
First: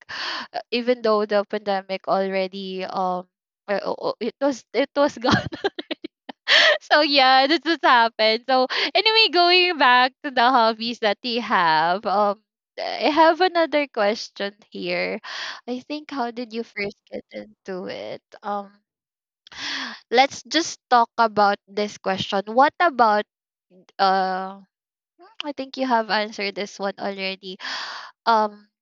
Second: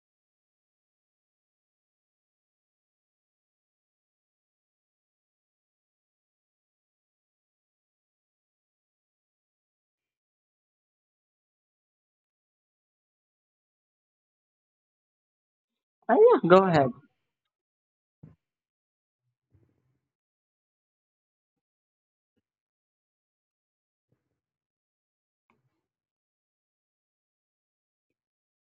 A: uh, even though the pandemic already um uh, uh, uh, it was it was [LAUGHS] gone. [LAUGHS] So yeah, this has happened. So anyway, going back to the hobbies that we have, um, I have another question here. I think, how
B: Oh,
A: did
B: yeah,
A: you
B: go ahead.
A: first get into it? Um, let's just talk about this question. What about uh? I think you have answered this one already. Um,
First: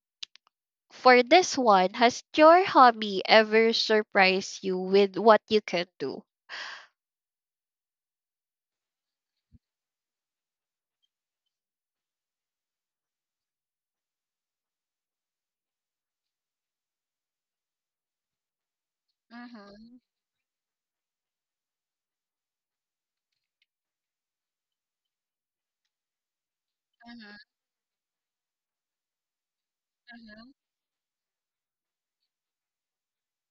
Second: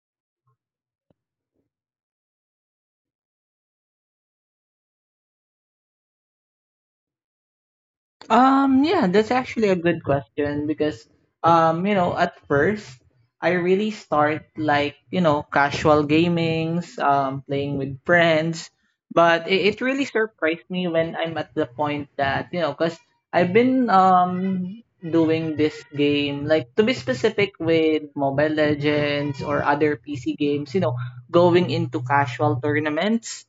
A: for this one, has your hobby ever surprised you with what you can do?
B: Um, yeah, that's actually a good question because, um, you know, at first I really start like, you know, casual gamings, um, playing with friends, but it, it
A: Mm-hmm.
B: really surprised me when I'm at the point that, you know, because I've been, um, doing this game, like to be
A: Mm-hmm.
B: specific with Mobile Legends or other P C games, you know, going into casual tournaments.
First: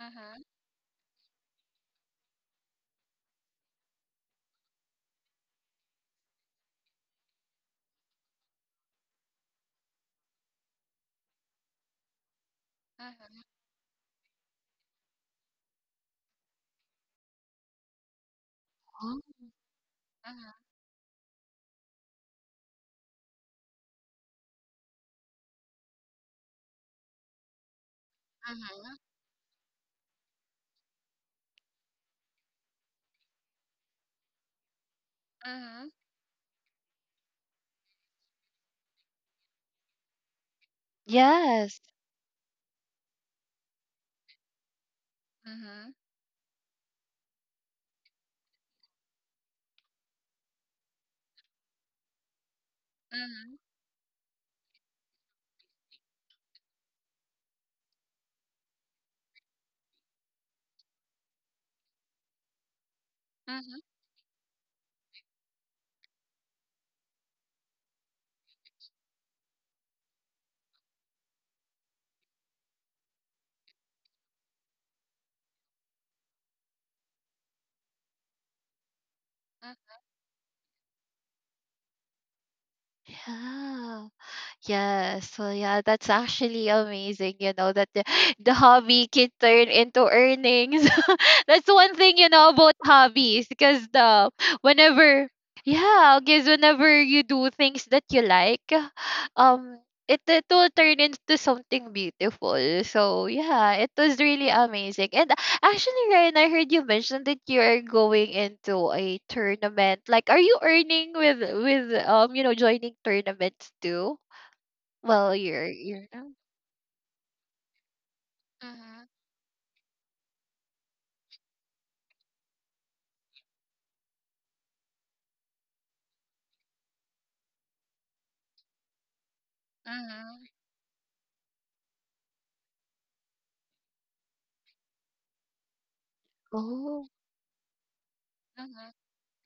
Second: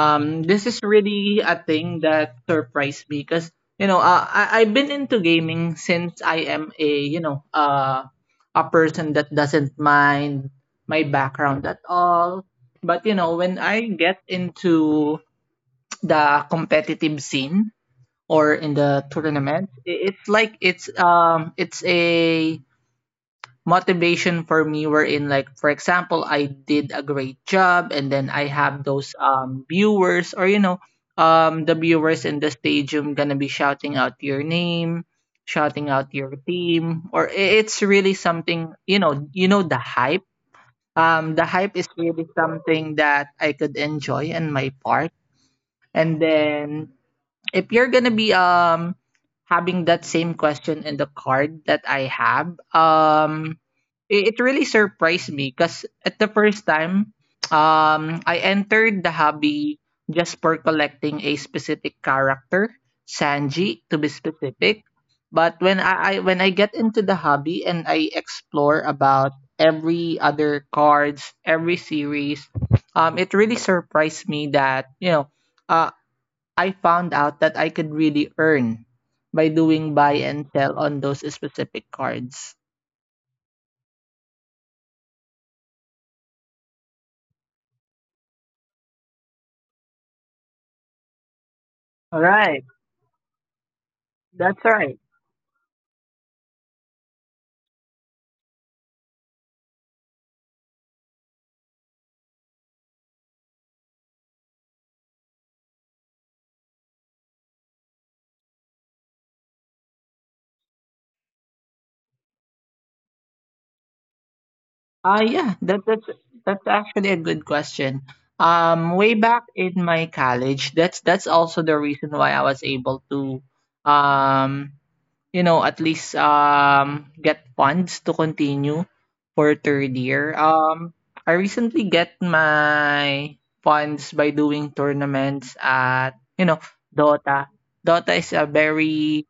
A: Mm-hmm.
B: this is really a thing that surprised me because you know, uh, I I've been into gaming since I am a you know uh a person that doesn't mind my background at all. But you know, when I get into the competitive scene or in the tournament, i- it's like
A: Mm-hmm.
B: it's um it's a motivation for me, were in like for example I did a great job, and then I have
A: Mhm.
B: those um viewers or you know um the viewers in the stadium gonna be shouting out your name, shouting
A: Mhm.
B: out your team, or i- it's really something, you know, you know the hype, um the hype
A: Yes.
B: is really something that I could enjoy on my part.
A: Mhm.
B: And then if you're gonna be um having that same question in the card that I have,
A: Mhm.
B: um, it, it really surprised me because at the first time, um, I entered the hobby just for collecting a specific character,
A: Mhm.
B: Sanji to be specific. But when I, I when I get into the hobby and I explore about every other cards, every series, um, it really surprised me that you know, uh, I found out that I could really earn by
A: Mhm.
B: doing buy and sell on those specific cards.
A: Yeah. Yes. So yeah, that's actually amazing, you know, that the, the hobby can turn into earnings. [LAUGHS] That's one thing,
B: All
A: you know,
B: right,
A: about hobbies, because the
B: that's right.
A: whenever yeah, because whenever you do things that you like, um it, it will turn into something beautiful. So yeah, it was really amazing. And actually, Ryan, I heard you mention that you are going into a tournament. Like, are you earning with with um, you know, joining tournaments too? Well,
B: Uh
A: you're
B: yeah,
A: you're
B: that that's
A: oh.
B: that's actually a good question.
A: Mhm,
B: Um way back in my college, that's that's also the reason why I was able to um you know, at least um get funds to continue for third
A: mhm.
B: year. Um I recently get my funds by doing tournaments at, you know,
A: Oh.
B: Dota. Dota is a
A: Mhm,
B: very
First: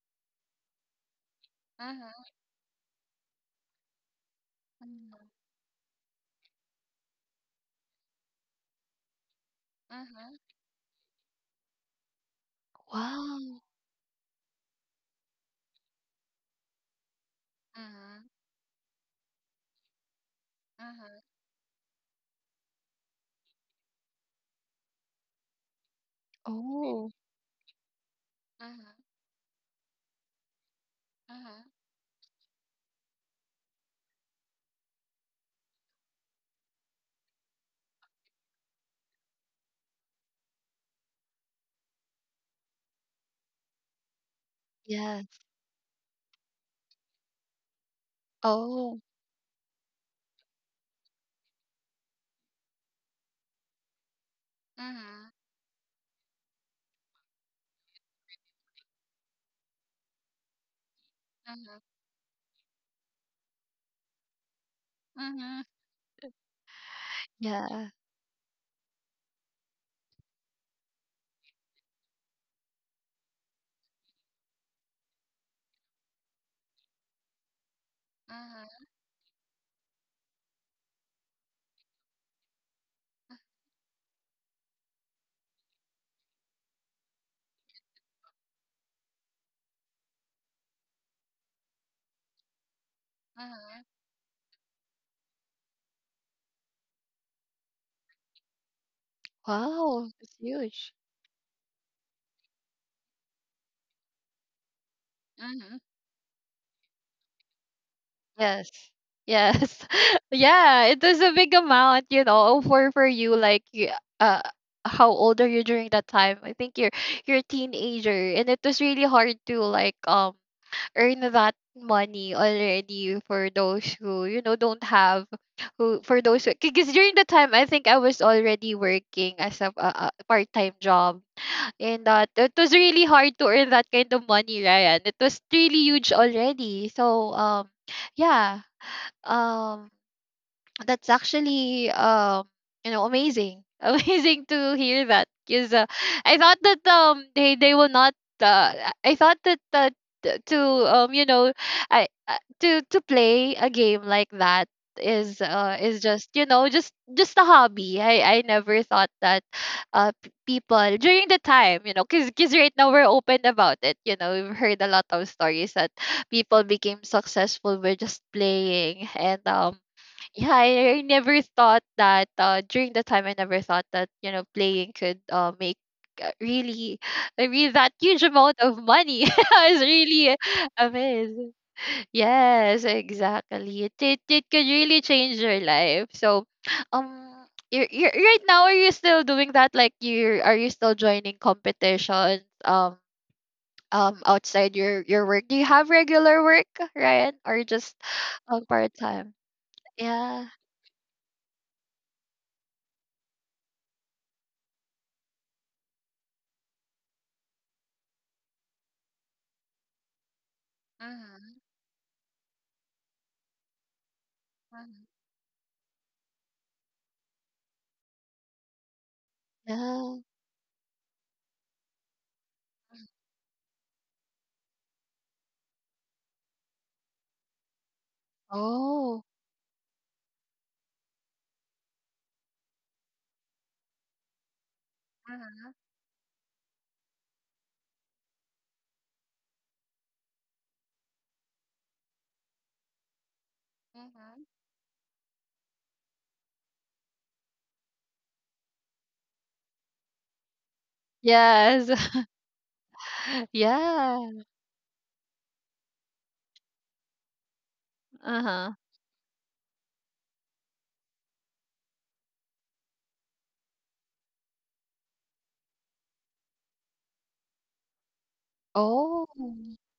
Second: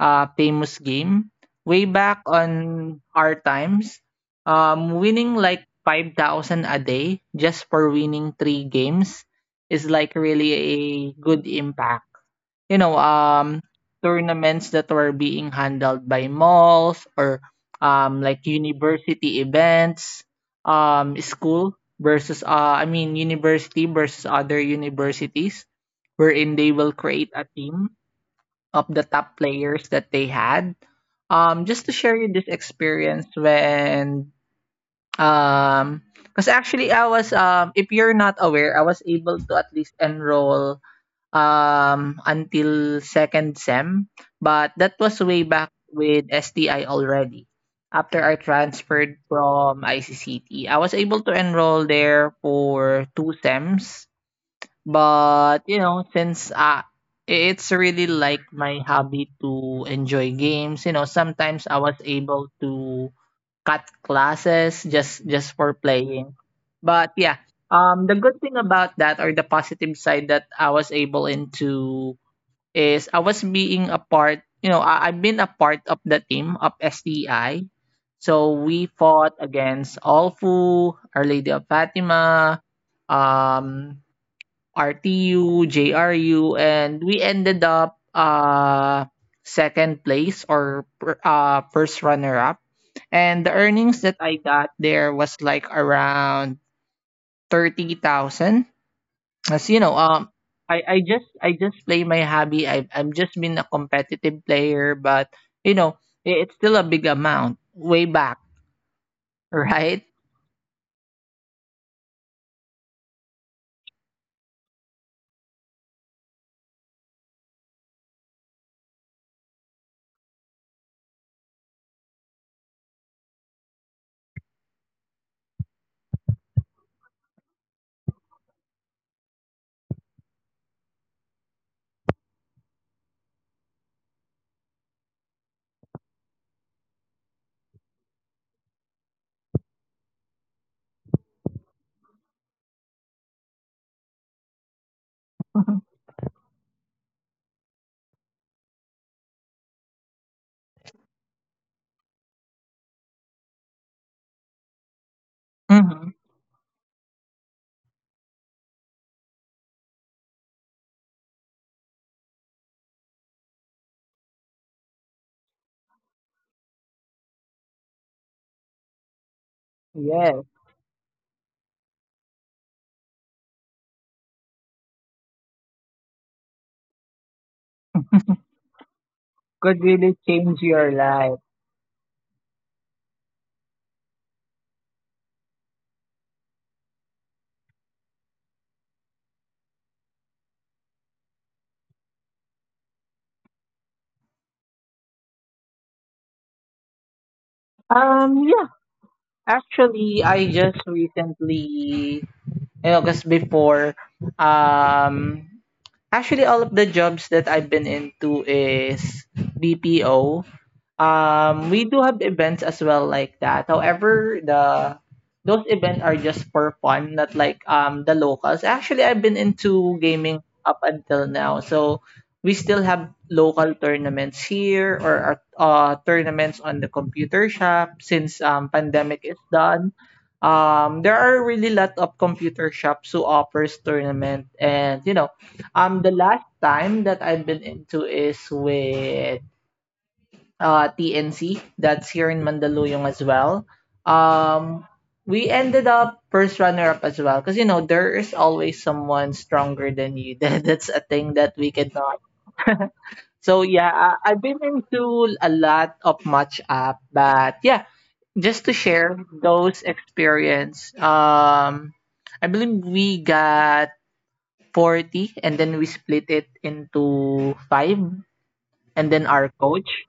B: uh famous game. Way back
A: mhm,
B: on our times, um
A: mhm,
B: winning like five thousand a day just for winning three games is like
A: mhm.
B: really a good impact you know, um,
A: Wow.
B: tournaments that were being handled by malls or um,
A: Mhm,
B: like university events,
A: mhm.
B: um, school versus, uh, I mean, university versus other universities, wherein they will
A: Oh.
B: create a team of
A: Mhm,
B: the top players that they had. Um,
A: mhm.
B: just to share you this experience when, um, because actually I was, um, if you're not aware, I was able to at least enroll um, until second sem, but that was
A: Yes.
B: way back with S T I already. After I
A: Oh.
B: transferred from I C C T, I was able to enroll there for two sems,
A: Mhm,
B: but you know, since uh, it's really like my hobby to enjoy games, you know, sometimes I
A: mhm,
B: was able to cut classes just just
A: mhm.
B: for playing. But yeah,
A: Yeah.
B: um, the good thing about that or the positive side that I was able into is I was being a part. You know, I, I've been a part of the team of S T I. So
A: Mhm,
B: we fought against Alfu, Our Lady of Fatima, um, R T U, J R U, and we ended up uh second place or uh first runner up and the
A: mhm.
B: earnings that I got there was like around thirty thousand. As you know,
A: Wow,
B: um,
A: it's
B: I, I
A: huge.
B: just I just play my hobby. i I'm just been a competitive player, but you
A: Mhm.
B: know, it, it's still a big amount way back,
A: Yes. Yes.
B: right?
A: [LAUGHS] Yeah, it was a big amount, you know, for for you like you- uh how old are you during that time? I think you're you're a teenager, and it was really hard to like, um earn that money already for those who, you know, don't have who for those who, because during the time I think I was already working as a, a, a part-time job, and that it was really hard to earn that kind of money, Ryan. It was really huge already. So um yeah um, that's actually um you know, amazing. [LAUGHS] Amazing to hear that
B: [LAUGHS]
A: because, uh, I thought that, um they they will not uh, I thought that uh, t- to um you know, I uh, to to play a game like that is uh is
B: hmm
A: just, you know, just just a hobby. I i never thought that uh p- people during the time, you know, because right now we're open about it, you know, we've heard a lot of stories that people became successful by just playing. And um
B: Yes,
A: yeah, I, I never thought that, uh, during the time I never thought that, you know, playing could, uh, make uh, really, [SIGHS] I mean, that huge amount of money. [LAUGHS] I
B: could
A: was
B: really
A: really
B: change your life.
A: amazed. Yes, exactly. It, it it could really change your life. So, [SNIFFS] um you're, you're right now, are you still doing that? Like, you are, you still joining competitions, um um outside your your work? Do you have regular work, Ryan, or just
B: Um,
A: um
B: yeah,
A: part-time?
B: actually, I
A: Yeah.
B: just recently, you know, because before, um, actually, all of the jobs that I've been into is B P O.
A: Mm-hmm.
B: Um, we do have events as well like that. However, the
A: Mhm.
B: those events are just for fun, not like um the locals. Actually, I've been into
A: Yeah.
B: gaming up until now, so we still have local tournaments here or uh, tournaments on the computer shop since um pandemic
A: Oh.
B: is done. Um, there are really lot of computer shops who offers tournament, and you know,
A: Mhm.
B: um, the last time that I've been into is with uh, T N C that's here in Mandaluyong as well.
A: Mhm.
B: Um, we ended up first runner up as well because you know there is always someone stronger than you. [LAUGHS] That that's a thing that we
A: Yes.
B: cannot.
A: [LAUGHS]
B: So yeah, I,
A: Yeah.
B: I've been into a lot of match up, but yeah, just to
A: Uh-huh.
B: share those experience. Um, I believe we got forty, and then we split it into five, and then
A: Oh.
B: our coach.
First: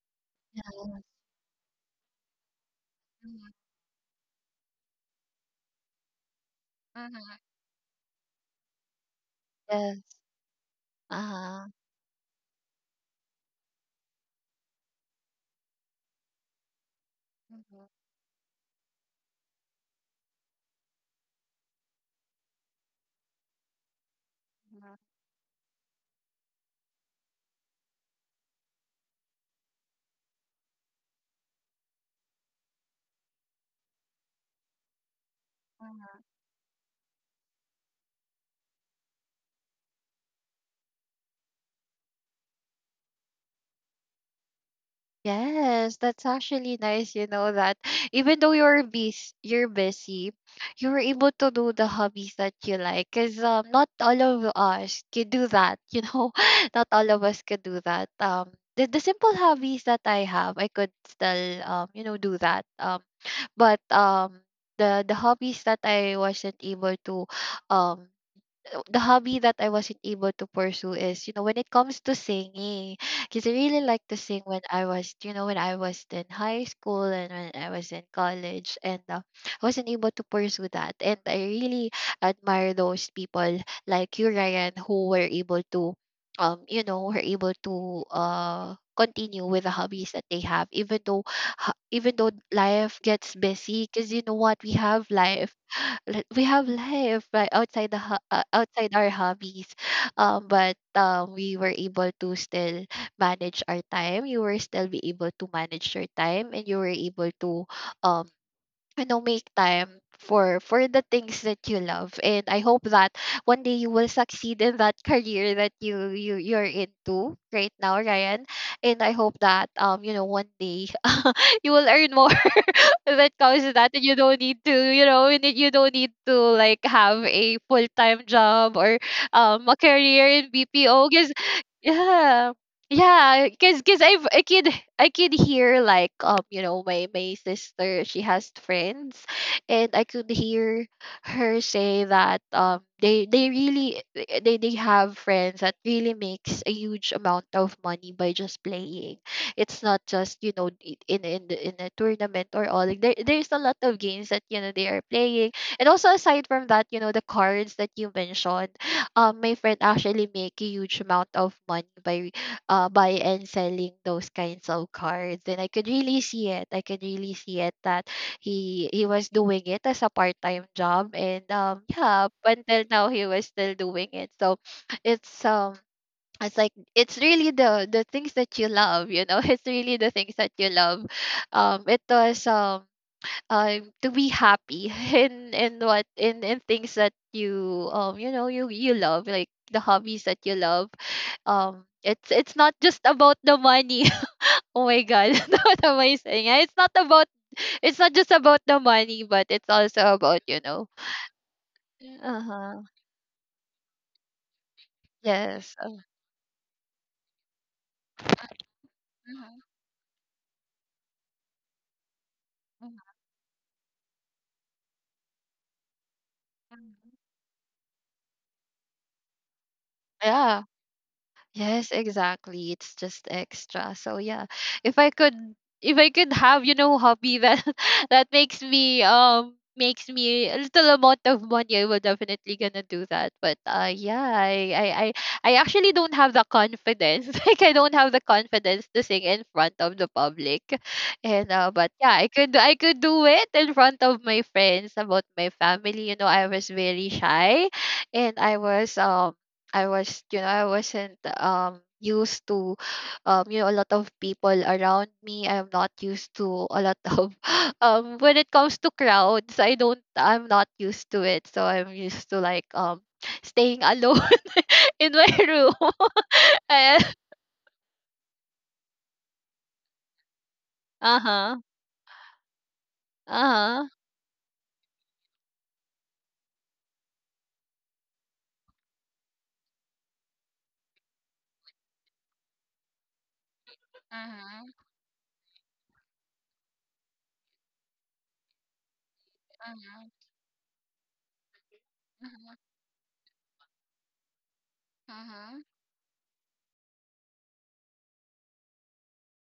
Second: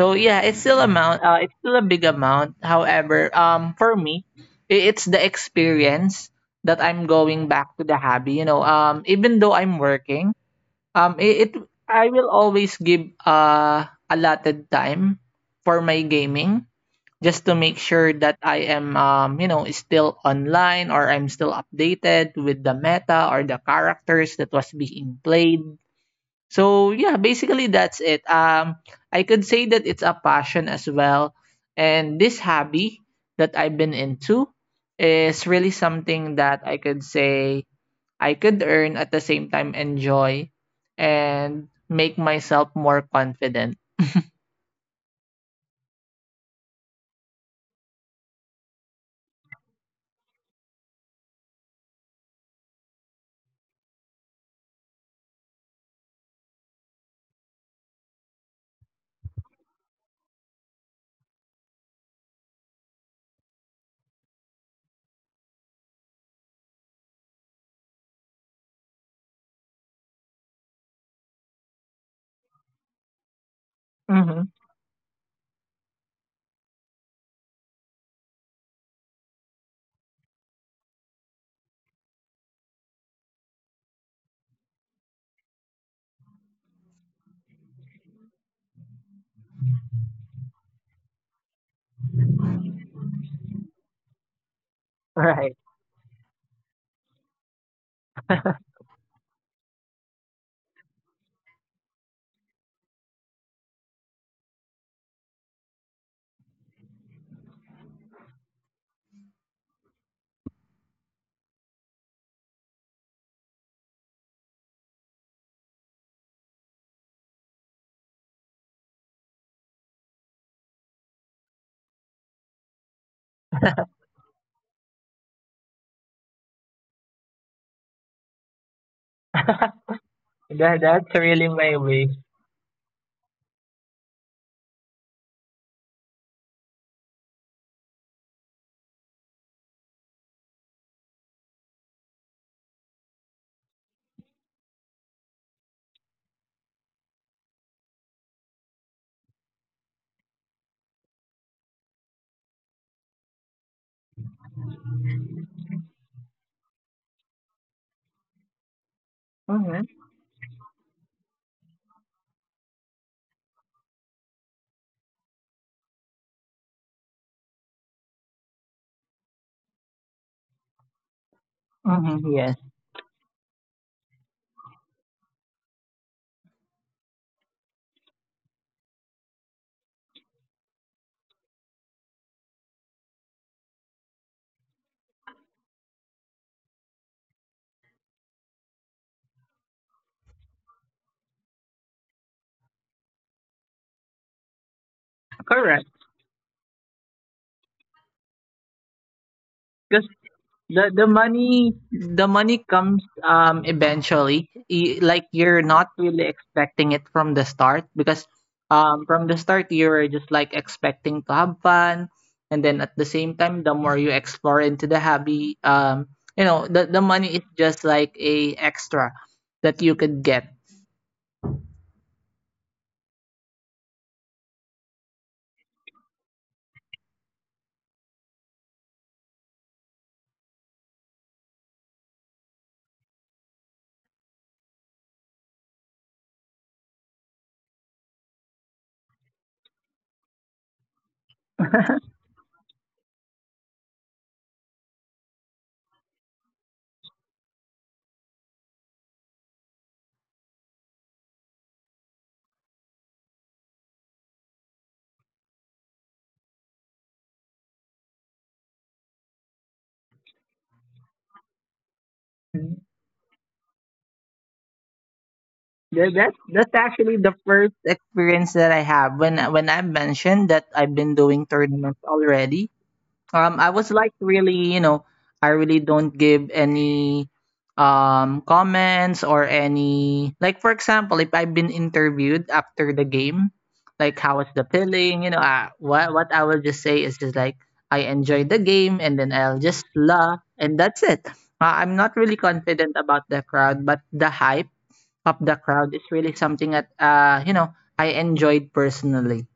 B: So yeah, it's still amount. Uh, it's still a big amount. However,
A: Mhm.
B: um, for me, i- it's the experience that I'm
A: Mhm.
B: going back to the hobby. You know, um, even though I'm
A: Yes.
B: working, um, it, it
A: Uh-huh.
B: I will always give uh allotted time for my gaming just to make
A: Mhm.
B: sure that I am um you know still online or I'm still updated with the meta or the characters that was
A: Mhm.
B: being played so yeah, basically that's it. Um, I could say that it's a passion as well, and this hobby that I've been into is really
A: Mhm.
B: something that I could say I could earn at the same time enjoy and make myself more confident.
A: Yes, that's actually nice, you know, that [LAUGHS] even though you're busy, you're busy, you were able to do the hobbies that you like. Cause, um, not all of us could do that, you know. [LAUGHS] Not all of us could do that. Um, the, the simple hobbies that I have, I could still, um, you know, do that. Um, but um, the the hobbies that I wasn't able to um the hobby that I wasn't able to pursue is, you know, when it comes to singing, because I really like to
B: Mm-hmm.
A: sing when I was, you know, when I was in high school and when I was in college, and, uh, I wasn't able to pursue that. And I really admire those people like you, Ryan, who were able to, um, you know, were able to uh continue with the hobbies that they have, even though, ha- even though life gets busy, because you know what, we have life
B: Right.
A: li- we have life right outside the ho- uh, outside our hobbies, um but um we were able to still manage our time. You were still be able to manage your time, and you were able to, um you know, make time for for the things that you love. And I hope that one day you will succeed in that [LAUGHS] career that you you you're into right now, Ryan. And I hope that, um you know, one day [LAUGHS] you will earn more when it comes to that. You don't need to, you know, you need- you don't need to like have a full time job or
B: [LAUGHS]
A: um
B: that
A: a career in B P O.
B: that's
A: Cause
B: really my way.
A: yeah, yeah, cause cause I've I can I can hear like um you know my my sister she has friends, and I could hear her say that um they they really they they have friends that really makes a huge amount of money by just playing. It's not just, you know, i- in in the, in a tournament or all, like, there there's a lot of games that, you know, they are playing. And also aside from that, you know, the cards that you mentioned, um my friend
B: Mm-hmm.
A: actually make a huge amount of money by uh by and selling those kinds of cards, and I could really see it. I could really see it that he he was doing it as a part-time job, and um yeah,
B: Mm-hmm.
A: up
B: Yes.
A: until now he was still doing it. So it's um it's like, it's really the the things that you love, you know. [LAUGHS] It's really the things that you love. Um it was um um To be happy [LAUGHS] in in what in in things that you, um you know, you you love, like the hobbies that you love. um it's it's not just about the money. [LAUGHS] Oh my god, [LAUGHS] what
B: Correct.
A: am I saying? It's not about— it's not just about the money, but it's also about, you know—
B: the the money the money
A: uh-huh.
B: comes um eventually Y- like you're
A: Yes.
B: not
A: uh,
B: really expecting it from the start because um from the
A: mhm,
B: start you're just like expecting to have fun and then at
A: mhm,
B: the same time the more you explore into the hobby um you know the the
A: mhm.
B: money is just like a extra that you could get.
A: Yeah. Yes, exactly. It's just extra. So yeah, if I could, if I could have, you know, hobby that [LAUGHS] that makes me um makes me a little amount of money, I will definitely gonna do that. But uh, yeah, I I I, I actually don't have the confidence. [LAUGHS] Like I don't have the confidence to sing in front of the public, and uh, but yeah,
B: [LAUGHS]
A: I could I could do it in front of my friends, about my family. You know, I was very shy, and I was um I was, you know, I wasn't um used to um you know, a lot of people around me. I'm not used to a lot of [LAUGHS] um when it comes to crowds, I don't I'm not used to it. So I'm used to like um staying alone [LAUGHS] in my room.
B: Th- That's that's actually
A: [LAUGHS]
B: the first experience that I have when when I mentioned that I've been
A: Uh
B: doing
A: huh.
B: tournaments already. Um, I
A: Uh
B: was
A: huh.
B: like really, you know, I really don't give any um comments or any like for example, if I've been interviewed after the game, like how was the
A: Mhm.
B: feeling, you know, I, what what I will just say is just like I enjoyed the game and then I'll just
A: Mhm.
B: la and that's it. Uh, I'm not really
A: Mhm.
B: confident about the crowd, but the hype of the
A: Mhm.
B: crowd is really something that uh you know I enjoyed personally.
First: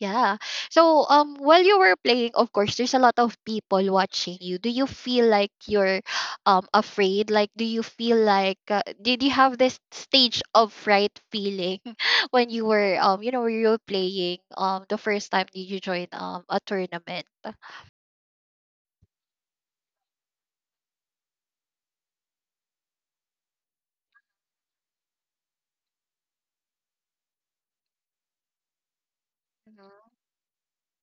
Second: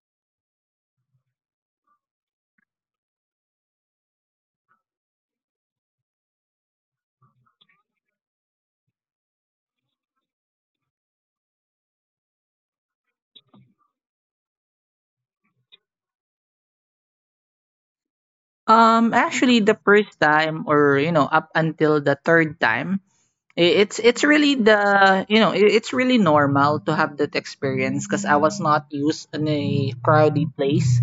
A: Yeah. So um while you were playing, of course, there's a lot of people watching you. Do you feel like you're um afraid? Like do you feel like uh, did you have this stage of fright feeling [LAUGHS] when you were, um you know, when you were playing um the first time that you joined um a tournament?
B: Um, actually, the first time or you know, up until the third time, I- It's it's really the you know i- it's really normal to have that experience because I was not used in a
A: Mm-hmm.
B: crowded place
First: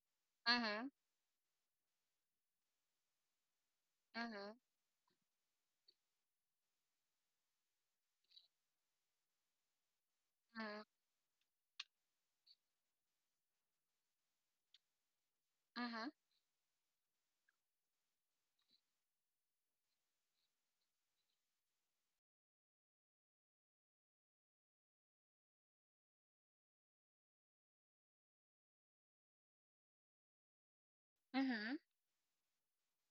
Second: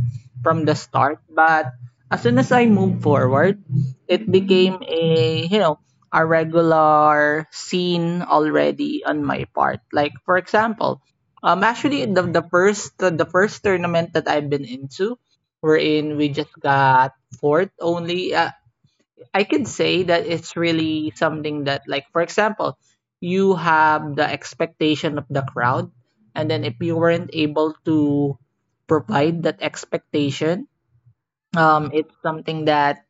B: from the
A: Mm-hmm.
B: start. But as soon as I moved forward, it
A: Mm-hmm.
B: became a you know a regular scene already on my part. Like for example, um actually the the first the the first tournament that I've been into,
A: Mm-hmm.
B: wherein we just got fourth only. Uh, I could say that it's really something that, like, for example, you have the expectation of the crowd, and then if you weren't able to provide that expectation,
A: Mm-hmm.
B: um, it's something that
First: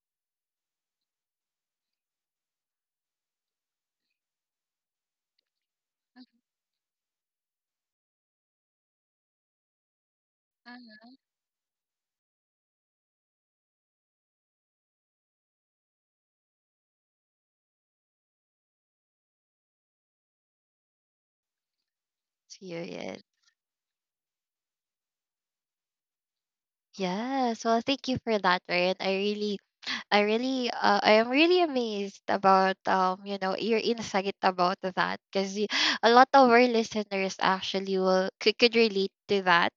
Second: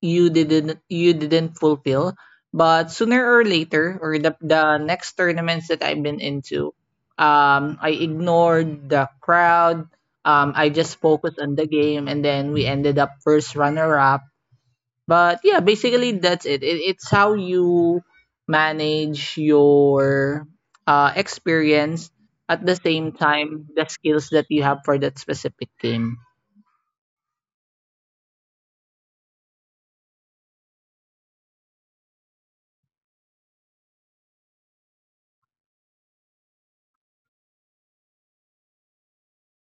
B: you didn't you didn't fulfill. But sooner or later, or the the next tournaments that I've been into, um, I ignored the crowd. Um, I just
A: Mm-hmm.
B: focused on the game, and then we ended up first runner up. But yeah, basically that's it. it it's how you manage your uh, experience at the same
A: Serious.
B: time the skills that you have for that specific game.
A: Yes. Well, thank you for that, Ryan. I really— I really, uh, I am really amazed about, um, you know, your insight about that, because a lot of our listeners actually will could, could relate to that,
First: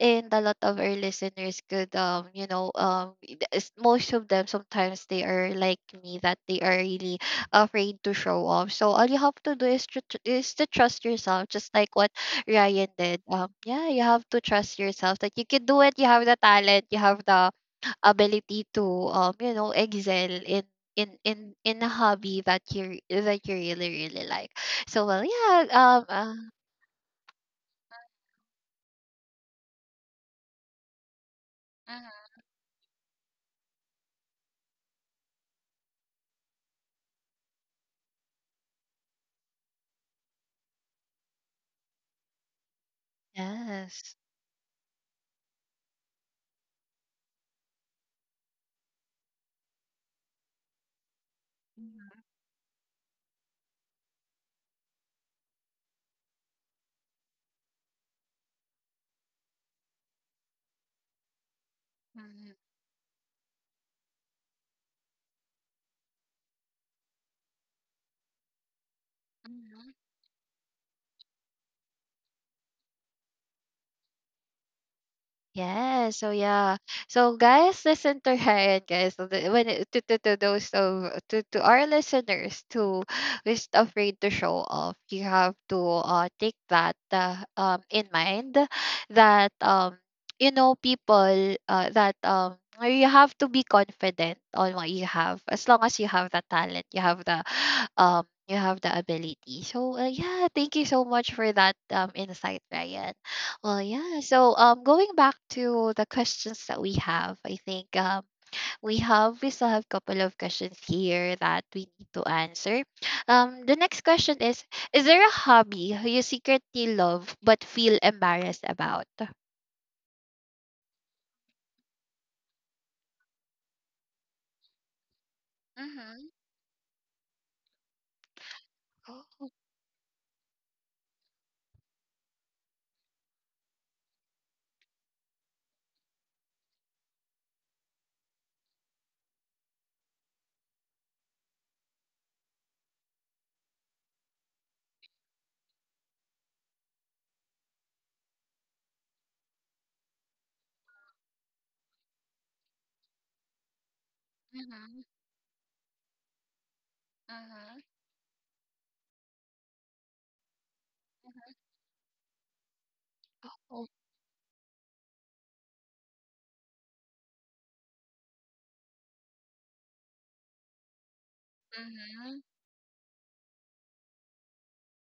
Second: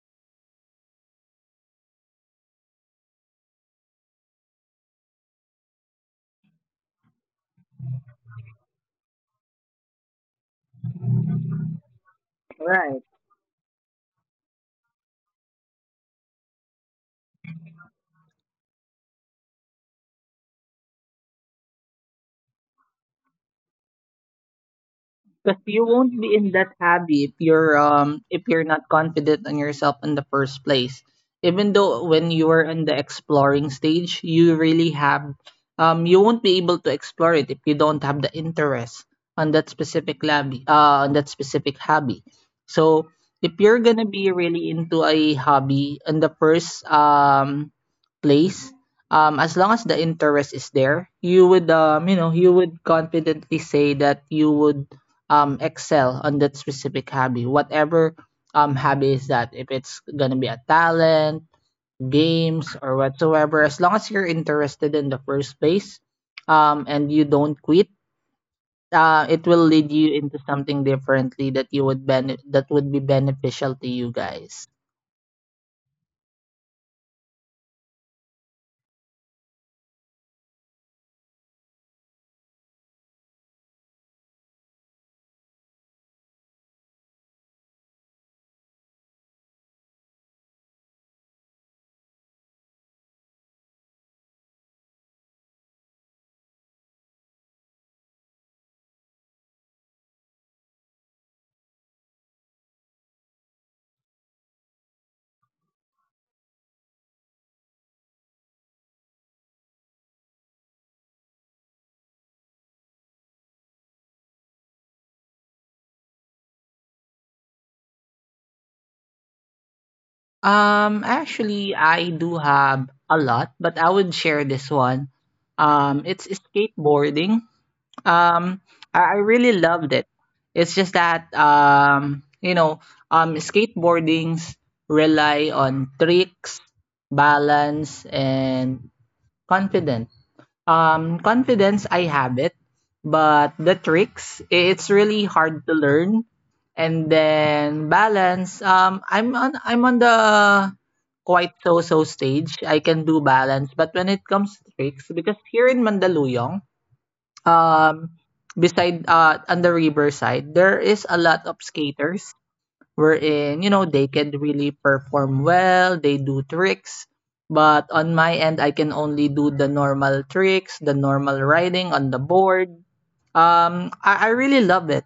A: and a lot of our listeners could, um, you know, um, it- it's- most of them sometimes they are like me, that they are really afraid to show off. So all you have to do is to, tr- is to trust yourself, just like what Ryan
B: Right.
A: did. Um, yeah, you have to trust yourself that you can do it. You have the talent. You have the ability to, um you know, excel in in in in a hobby that you that you really really like. So well,
B: Because
A: yeah.
B: you
A: um
B: won't
A: uh,
B: be in that hobby if you're um if you're not confident on yourself in the first place. Even though
A: mhm.
B: when you are in the exploring stage, you really have um you won't be able to explore it if you don't have the interest on that specific hobby uh on that specific hobby. So if you're gonna
A: Yes.
B: be really into a hobby in the first um place, um, as long as the interest is there, you would um, you know, you would confidently say that you would um excel on that specific hobby whatever um hobby is that if it's gonna be a talent
A: Mhm.
B: games or whatsoever as long as you're interested in the first place um and you don't quit uh it will
A: Mhm.
B: lead you into something differently that you would ben that would be beneficial to you guys.
A: Yes. So yeah. So guys, listen to her. And guys, so the- when it, to, to to those of— to to our listeners who [SIGHS] is afraid to show off, you have to uh take that uh, um in mind, that um you know, people— uh, that um you have to be confident on what you have. As long as you have the talent, you have the [SIGHS] um you have the ability. So uh, yeah, thank you so much for that um insight, Ryan. Well, yeah. So, um, going back to the questions that we have, I think um, we have we still have a couple of questions here that we need to answer. Um, the next question is: Is there a hobby you secretly love but feel embarrassed about?
B: Um actually I do have a lot but I would share this one. Um it's
A: Mm-hmm.
B: skateboarding. Um, I I
A: Oh,
B: really loved it. It's just that um, you know, um, skateboardings rely on tricks, balance, and confidence. Um, confidence I have it, but the tricks i- it's really hard to learn. And then balance, um, I'm on I'm on the quite so so stage. I can do balance, but when it comes to
A: mm-hmm.
B: tricks, because here in Mandaluyong
A: Mm-hmm.
B: um beside uh on the riverside there is a lot of skaters wherein you know
A: Oh,
B: they can really perform well they do tricks but on my end I can only do the normal tricks the normal riding on the
A: mm-hmm.
B: board. um i, I really love it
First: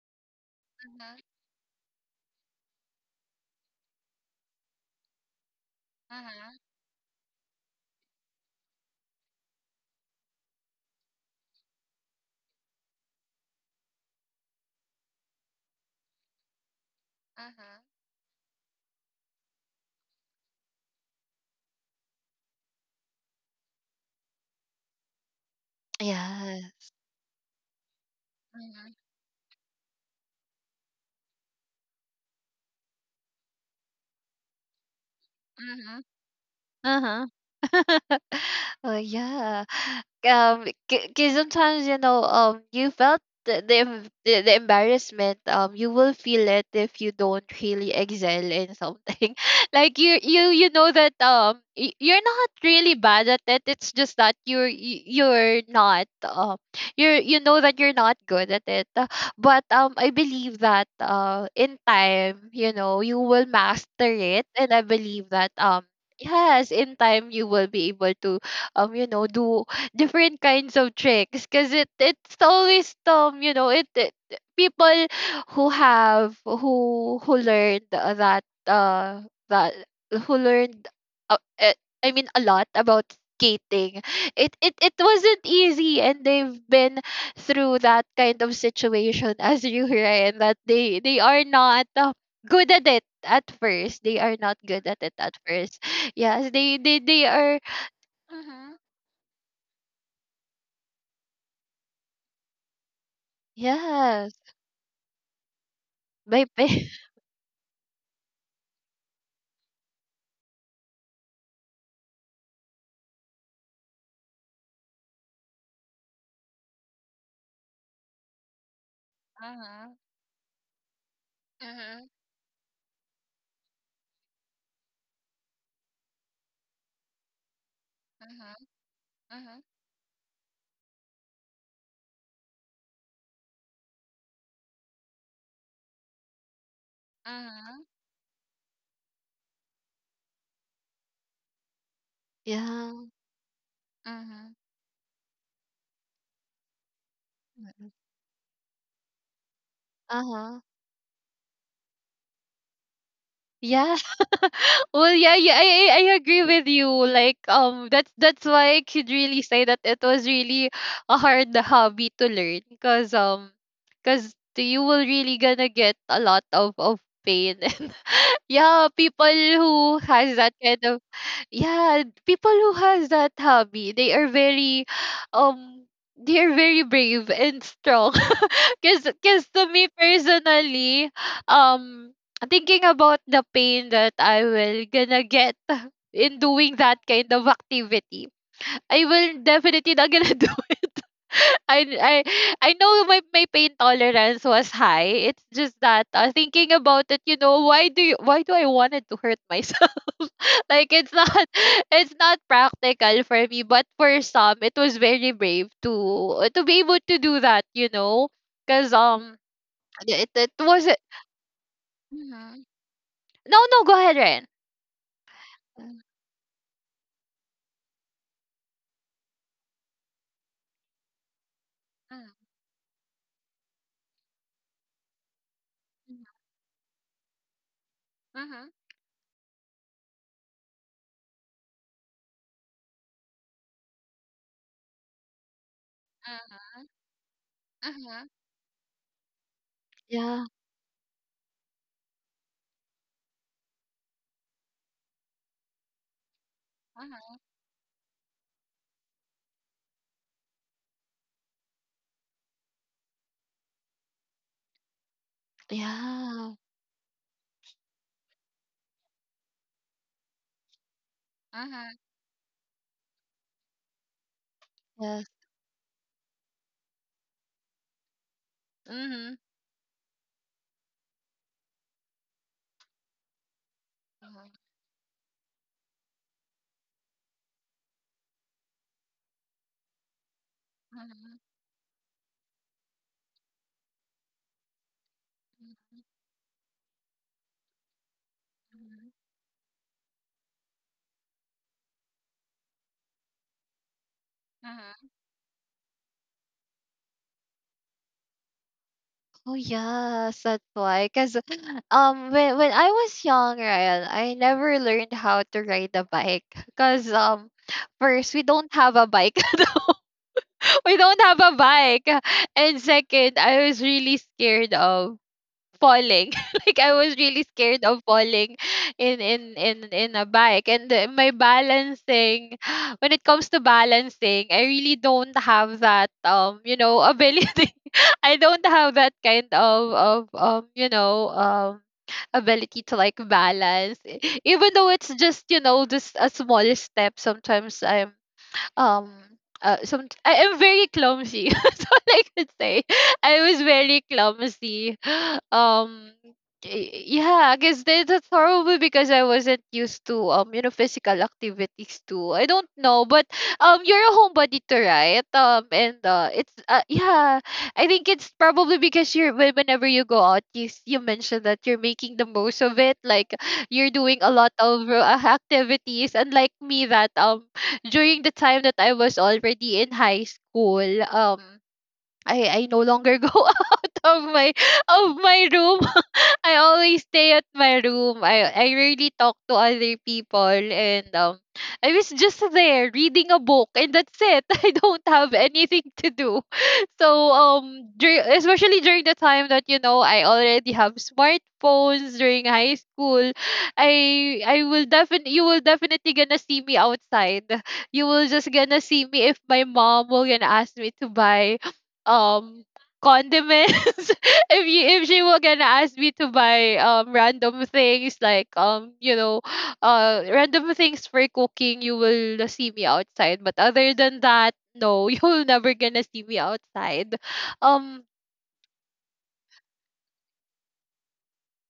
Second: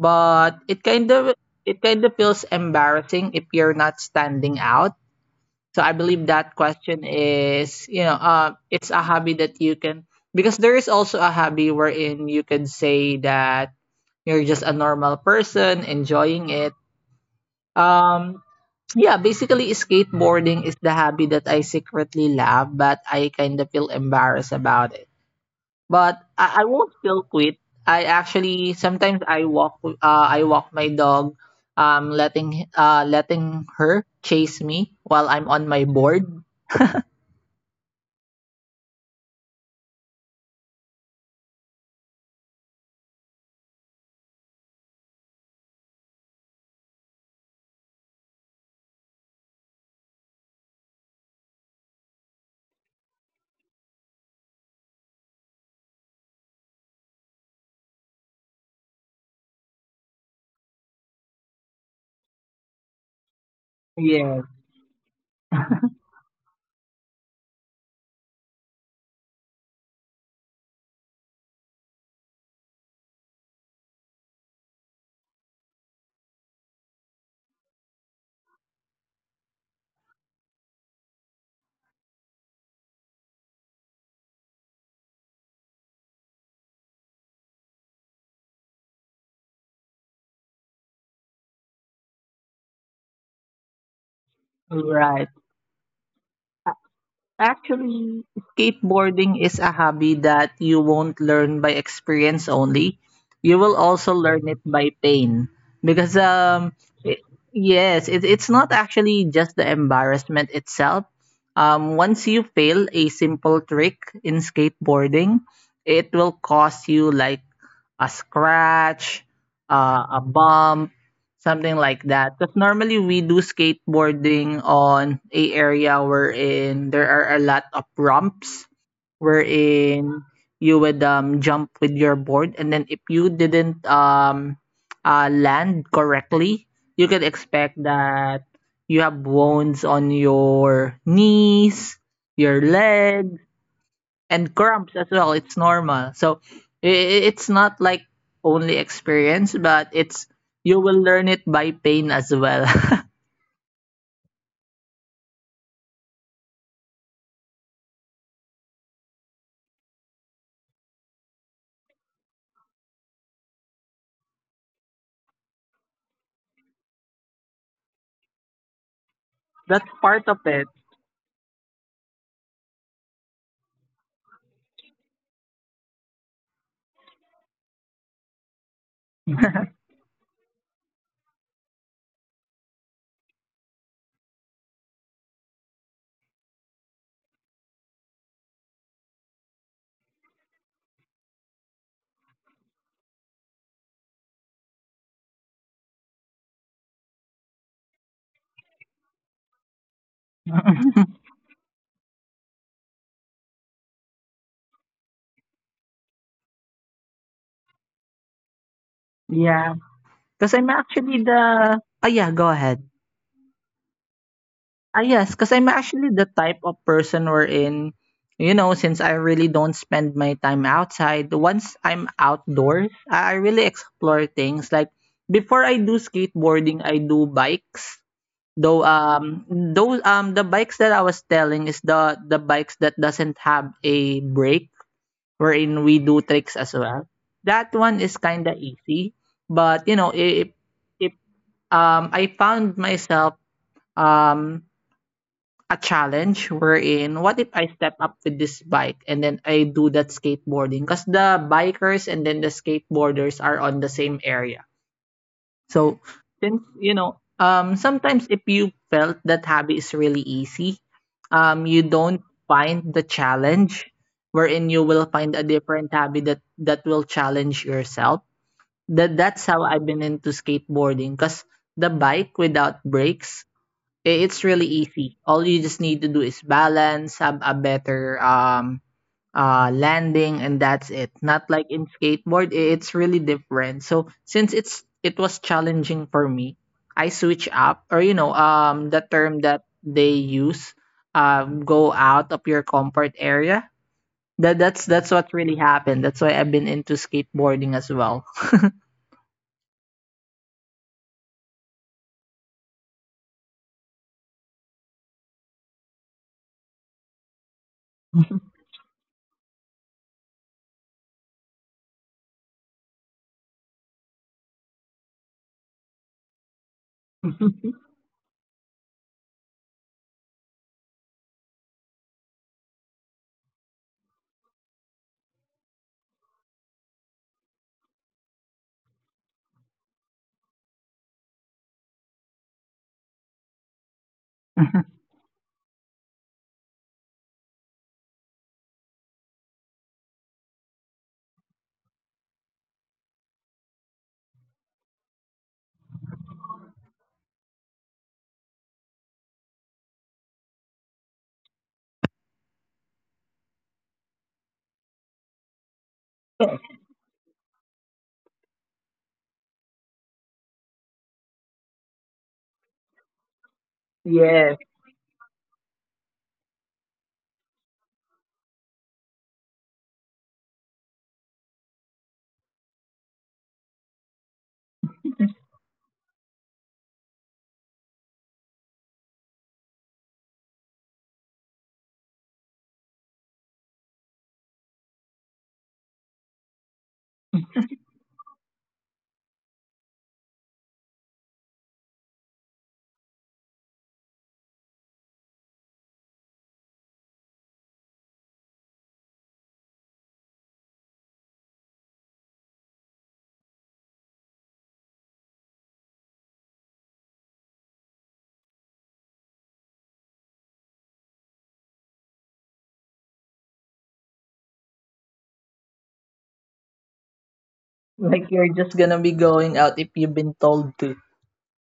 B: but it kind of
A: Mm-hmm.
B: it kind of feels embarrassing if you're not standing out so I believe that
A: Mm-hmm.
B: question is, you know, uh, it's a hobby that you can because there is also a hobby wherein you can say that you're just a normal person enjoying it. Um, yeah, basically skateboarding is the hobby that I secretly love, but I kind of feel embarrassed about it. But
A: Yeah.
B: I, I won't feel quit. I actually sometimes I walk uh, I walk my dog, um, letting uh, letting her chase me while I'm on my
A: Mm-hmm.
B: board.
A: Uh-huh. [LAUGHS] Oh, yeah. Um, because [LAUGHS] sometimes, you know, um, you felt the, the em- the the embarrassment. Um, you will feel it if you don't really excel in something. [LAUGHS] Like you, you, you know that, um, y- you're not really bad at it. It's just that you're y- you're not um, you're— you know that you're not good at it. Uh, But um, I believe that, uh, in time, you know, you will master
B: Yeah.
A: it. And I believe that um yes, in time you will be able to um you know, do different kinds of tricks, because it it's always, um you know, it, it— people who have— who who learned, uh, that uh that who learned, uh, uh, I mean, a lot about skating. It, it it wasn't easy, and they've been through that kind of situation [LAUGHS] as you, Ryan, that they they are not, uh, good at it at first. they are not good at it
B: Right.
A: at first Yes,
B: A-
A: they they they are—
B: Actually,
A: mhm.
B: skateboarding is a hobby that you won't learn by experience only. You will also
A: Yes,
B: learn it by pain. Because
A: by
B: um
A: pay. [LAUGHS]
B: it, yes, it, it's not actually just the embarrassment itself. Um once you fail a simple trick in skateboarding, it will cost you like a scratch,
A: Mhm.
B: uh, a bump, something like
A: Mhm.
B: that. Because normally we do skateboarding on a area wherein there are a lot of
A: Mhm.
B: ramps,
A: Mhm.
B: wherein you would um, jump with your board, and then if you didn't um, uh, land correctly, you could expect
A: Mhm. [LAUGHS]
B: that you have wounds on your knees, your
A: Yeah.
B: legs, and
A: Mhm.
B: cramps as well. It's normal. So i- it's not
A: Mhm.
B: like only experience, but it's
A: Uh-huh.
B: you will learn it by pain as well.
A: Yeah. [LAUGHS] Well, yeah, yeah, I, I I agree with you. Like, um, that's that's why I could really say that it was really a hard hobby to learn, because um, because you will really gonna get a lot of of pain. [LAUGHS] And yeah, people
B: [LAUGHS] That's
A: who
B: part of
A: has that
B: it.
A: kind of— yeah, people who has that hobby, they are very um they are very brave and strong. [LAUGHS] Because because
B: [LAUGHS]
A: to me personally, um thinking about the pain that I will gonna get [LAUGHS] in doing that kind of activity, I will definitely not gonna [LAUGHS] do it. I I I know my my pain tolerance was high. It's just that, uh, thinking about it, you know, why do you why do I wanted to hurt myself? [LAUGHS] Like it's not— [LAUGHS] it's not practical for me, but for some it was very brave to uh, to be able to do that, you know, because um
B: Yeah,
A: it
B: because
A: it
B: I'm
A: was it.
B: actually the ah yeah, go
A: Hmm.
B: ahead.
A: No no, go ahead, Ren.
B: Ah yes, because I'm
A: Mm-hmm.
B: actually the type of person wherein you know since I really don't spend my time outside. Once I'm outdoors, I I really explore things like before I do skateboarding, I do bikes.
A: Mm-hmm. Mm-hmm.
B: Though um those um the bikes that I was telling is the the bikes that doesn't have a brake wherein we do tricks as well. That one is kind of easy, but you know
A: Yeah.
B: if if um I found myself um a challenge wherein what
A: Mm-hmm.
B: if I step up with this bike and then I do that skateboarding because the bikers and then the skateboarders are on the same area. So
A: Yeah.
B: since you know, um, sometimes if you felt that hobby is really easy, um, you don't find the challenge wherein you will
A: Yes.
B: find a different hobby that that will challenge yourself. That
A: Mhm.
B: that's how I've been into skateboarding because the bike without brakes, i- it's
A: Mhm,
B: really easy. All you just need to do is balance, have a better um uh landing and that's it
A: mhm,
B: not like in skateboard i- it's really different so since it's it was
A: mhm,
B: challenging for me I switch up or you know um the
A: mhm,
B: term that they use um go out of your comfort area that that's that's
A: mhm.
B: what really happened that's why I've been into skateboarding as well. [LAUGHS]
A: Oh yes, that's why. Cause um when when I was young, Ryan, I never learned how to ride a bike. Cause um first, we don't have a bike. [LAUGHS] We don't have a bike. And second, I was really scared of falling. [LAUGHS] Like I was really
B: [LAUGHS]
A: scared of falling in in in in a bike. And uh, my balancing, [SIGHS] when it comes to balancing, I really don't have that, um you know, ability. [LAUGHS] I don't have that kind of of um you know, um ability to like balance. E- even though it's just, you know, just a small step, sometimes I'm um uh, some I am very clumsy. [LAUGHS] That's all I could say. I was very clumsy. [GASPS] Um, y- yeah, I guess that— that's probably because I wasn't used to, um, you know, physical activities too. I don't know, but um, you're a homebody too, right? Um, and uh, it's uh, yeah, I think it's probably because you're when- whenever you go out, you s- you mentioned that you're making the most of it. Like you're doing a lot
B: Yes,
A: of uh, activities, unlike me that um during the time that I was already in high school, um, I I no longer [LAUGHS] go out of my— of my room. I always stay at my room. I I rarely talk to other people. And um I was just there reading a book and that's it. [LAUGHS] I don't have anything to do. [LAUGHS] So um dur- especially during the time that, you know, I already have smartphones during high school, I I will definitely you will definitely gonna see me outside. You will just gonna see me if my mom will gonna ask me to buy um condiments. [LAUGHS] If you if she were gonna ask me to buy um random things, like, um you know, uh random things for cooking, you will see me outside. But other than that, no. [LAUGHS] You'll never gonna see me outside. um
B: like you're just gonna be going out if you've been told.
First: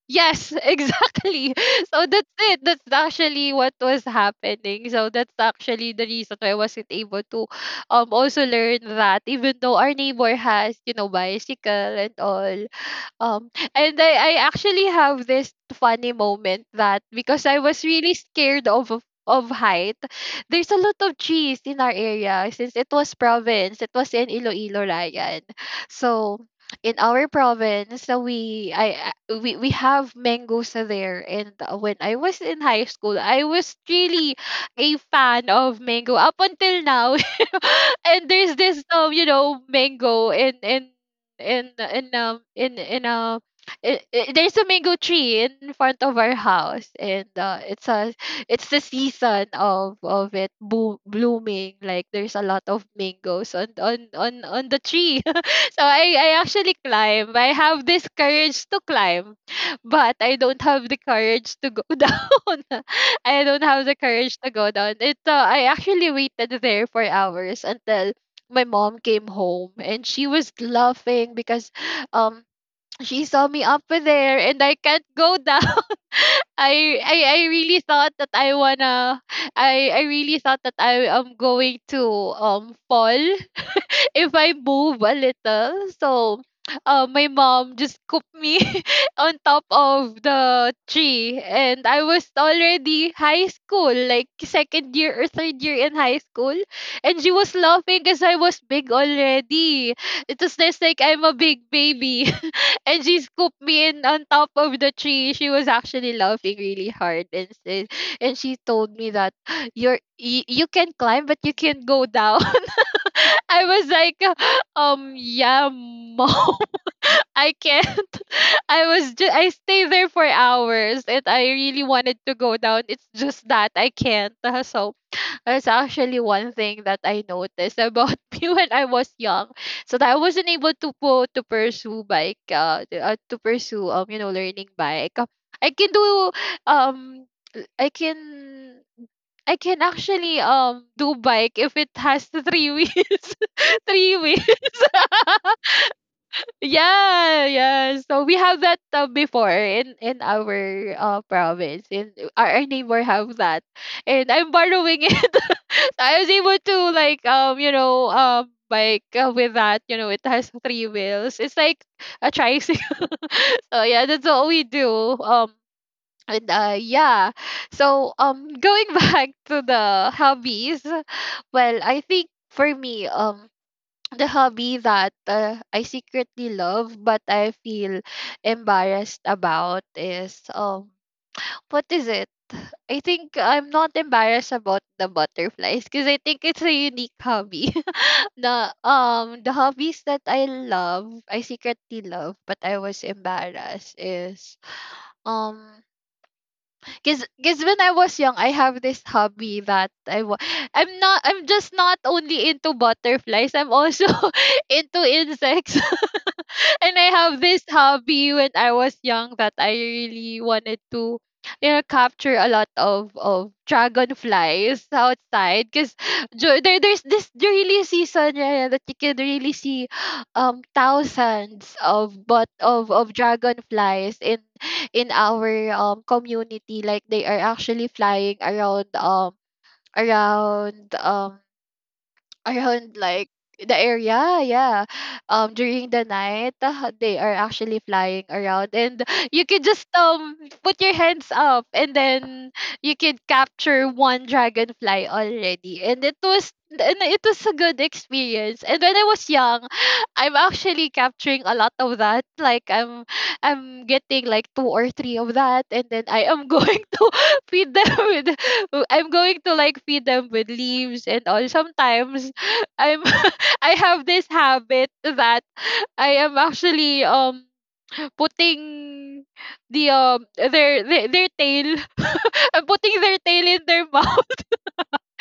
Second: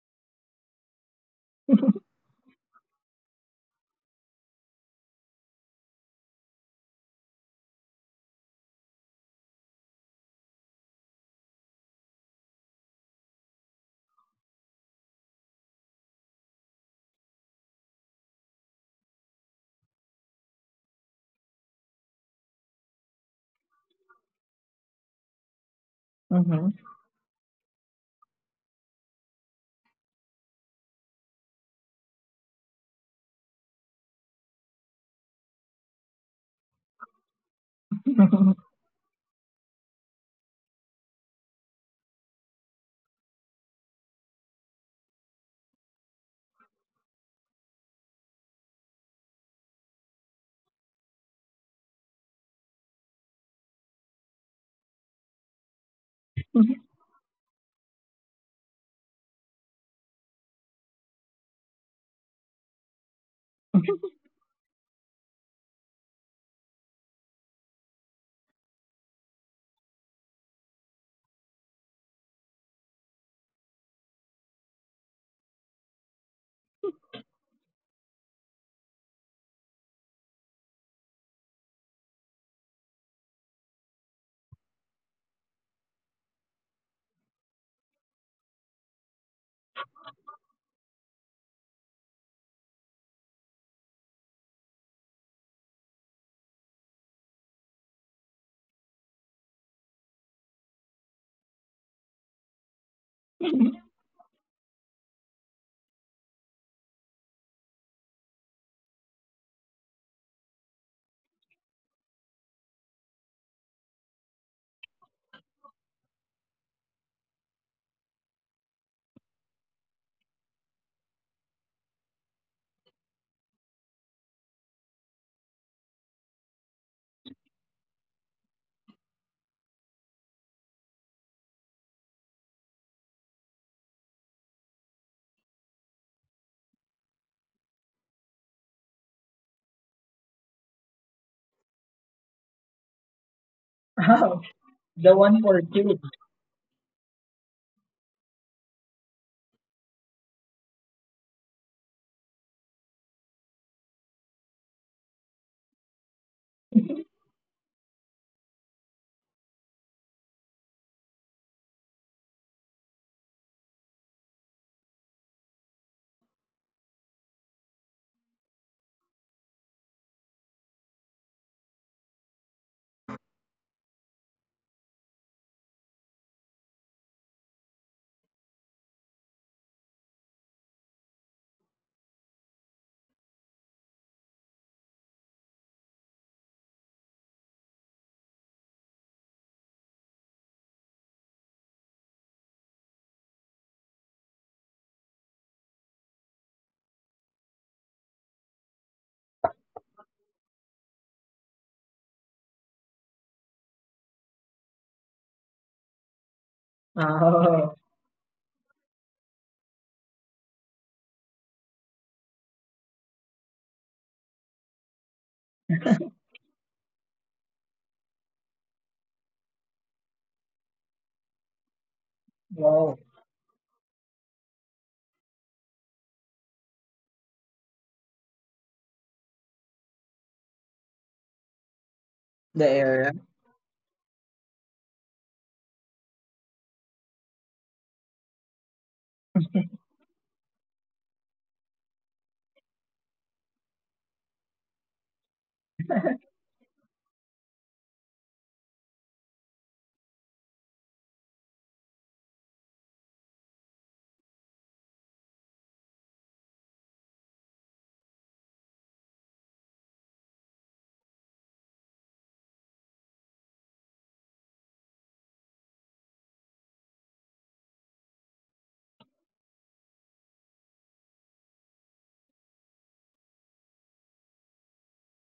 A: Yes, [LAUGHS] exactly. So that's it. That's actually what was happening. So that's actually the reason why I wasn't able to um also learn that, even though our neighbor has, you know, bicycle and all. Um and I, I actually have this funny moment that, because I was really scared of of of height, there's a lot of trees in our area. Since it was province, it was in Iloilo, Ryan. So
B: Mhm.
A: in our province, uh, we I I- we we have mangoes there. And uh, when I was in high school, I was really a fan of mango up until now. [LAUGHS] And there's
B: [LAUGHS]
A: this, um you know, mango in in in in um in in a I I- there's a mango tree in front of our house. And uh, it's a— it's the season of of it bo- blooming, like there's a lot of mangoes on on on on the tree. So I, I actually climb. I have this courage to climb, but I don't have the courage to go [LAUGHS] down. I don't have the courage to go down. It uh, I actually waited there for hours until my mom came home. And she was laughing because um she saw me up there and I can't go down. [LAUGHS] I, I I really thought that I wanna— I I really thought that I am going to um fall [LAUGHS] if I move a little. So uh, my mom just scooped me [LAUGHS] on top of the tree. And I was already high school, like second year or third year in high school. And she was laughing because I was big already. It was just like I'm a big baby. [LAUGHS] And she scooped me in on top of the tree. She was actually laughing really hard. And, said- and she told me that [GASPS] you're, you, you can climb, but you can't go down. [LAUGHS] I was like, um, yeah, mom, [LAUGHS] I can't. [LAUGHS] I was just, I stay there for hours and I really wanted to go down. It's just that I can't. [LAUGHS] So that's actually one thing that I noticed about [LAUGHS] me when I was young. So that I wasn't able to po- to pursue bike, uh, to, uh, to pursue, um, you know, learning bike. I can do, um, I can, I can actually, um, do bike if it has [LAUGHS] the three wheels. [LAUGHS] Three
B: Oh,
A: wheels.
B: the one for kids.
A: Yeah, yeah. So we have that uh, before in in our uh, province. In our, our neighbor have that, and I'm borrowing it. [LAUGHS] I was able to like um you know um bike uh, with that. You know it has three wheels. It's like a tricycle. [LAUGHS] So yeah, that's what we do. Um and uh Yeah. So um going [LAUGHS] back to the hobbies, well I think for me um the hobby that uh, I secretly love but I feel embarrassed about is um what is it? I think I'm not embarrassed about the butterflies because I think it's a unique hobby. [LAUGHS] the um the hobbies that I love, I secretly love but I was embarrassed is um because because when I was young I have this hobby that I wa- I'm not I'm just not only into butterflies, I'm also [LAUGHS] into insects, and I have this
B: Oh,
A: hobby when I was young that I really wanted to, you know, capture a lot of of dragonflies outside because
B: [LAUGHS]
A: there, there's this really season. Yeah, yeah, that you can really see um thousands of but of
B: wow.
A: of dragonflies in in our um community. Like they are actually flying around um around um
B: The
A: around
B: area.
A: like the area. Yeah, yeah. um during the night uh, they are actually flying around, and [LAUGHS] you can just um put your hands up and then you can capture one dragonfly already, and it was and it was a good experience. And when I was young, [SIGHS] I'm actually capturing a lot of that. Like i'm i'm getting like two or three of that and then I am [LAUGHS] going to feed them with, I'm going to like feed them with leaves and all. Sometimes I'm [LAUGHS] I have this habit that I am actually um putting the um their their, their tail, [LAUGHS] I'm putting their tail in their [LAUGHS] mouth. [LAUGHS]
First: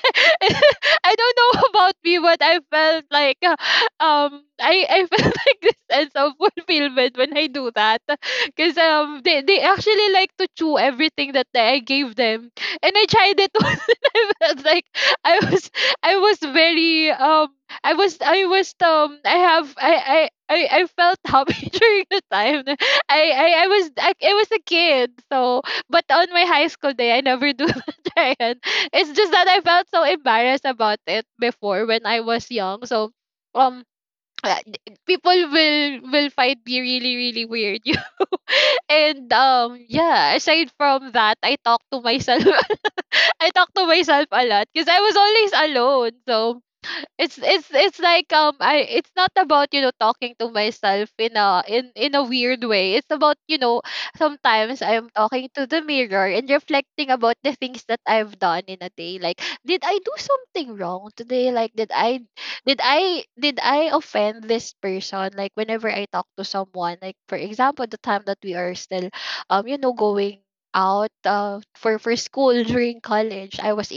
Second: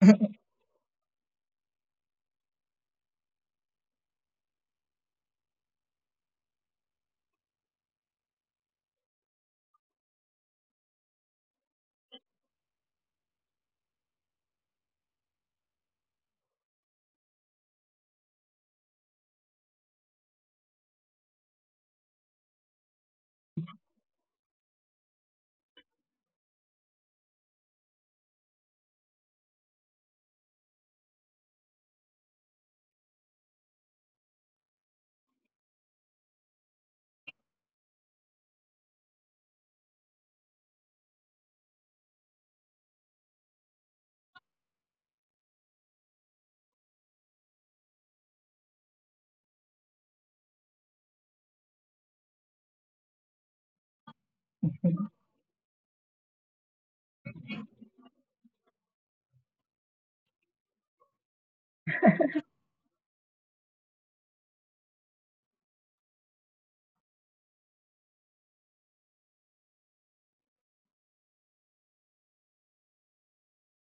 B: [LAUGHS]
A: don't know about me, but I felt like uh, um I I felt [LAUGHS] like this sense of fulfillment when I do that, because um they they actually like to chew everything that I gave them, and I tried it [LAUGHS] once, and I felt like I was I was very um I was I was um I have I I. I, I felt happy [LAUGHS] during the time. I, I, I was I, I was a kid, so, but on my high school day I never do [LAUGHS] that. It's just that I felt so embarrassed about it before when I was young. So um [CLEARS THROAT] uh, d- people will will find me really really weird. [LAUGHS] You and um Yeah, aside from that, I talk to myself. [LAUGHS] I talk to myself a lot because I was always alone. So it's it's it's like um I it's not about, you know, talking to myself in a in in a weird way. It's about, you know, sometimes I am talking to the mirror and reflecting about the things that I've done in a day. Like did I do something wrong today? Like did I did I did I offend this person? Like whenever I talk to someone, like for example, the time that we are still um you know going out uh, for for school during college, i was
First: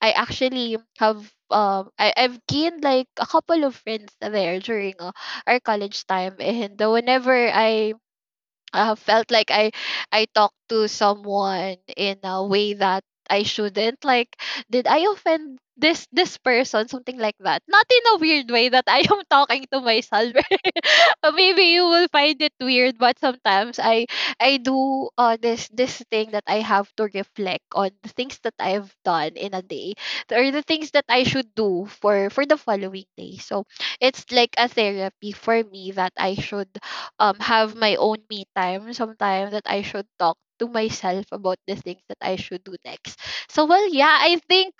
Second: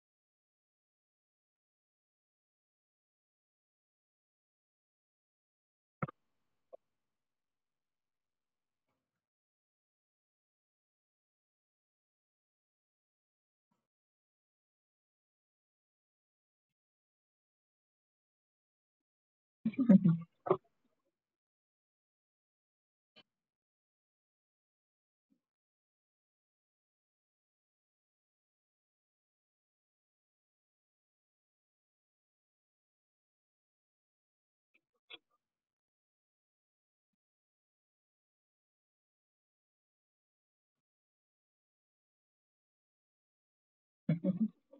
A: I actually have um I, I've gained like a couple of friends there during uh, our college time. And whenever I uh, felt like I I talked to someone in a way that I shouldn't. Like, did I offend this this person? Something like that. Not in a weird way that I am [LAUGHS] talking to myself. [LAUGHS] Uh, maybe you will find it weird, but sometimes I I do uh this this thing that I have to reflect on the things that I've done in a day or the things that I should do for for the following day. So it's like a therapy for me that I should um have my own me time sometime, that I should talk to myself about the things that I should do next. So well yeah, I think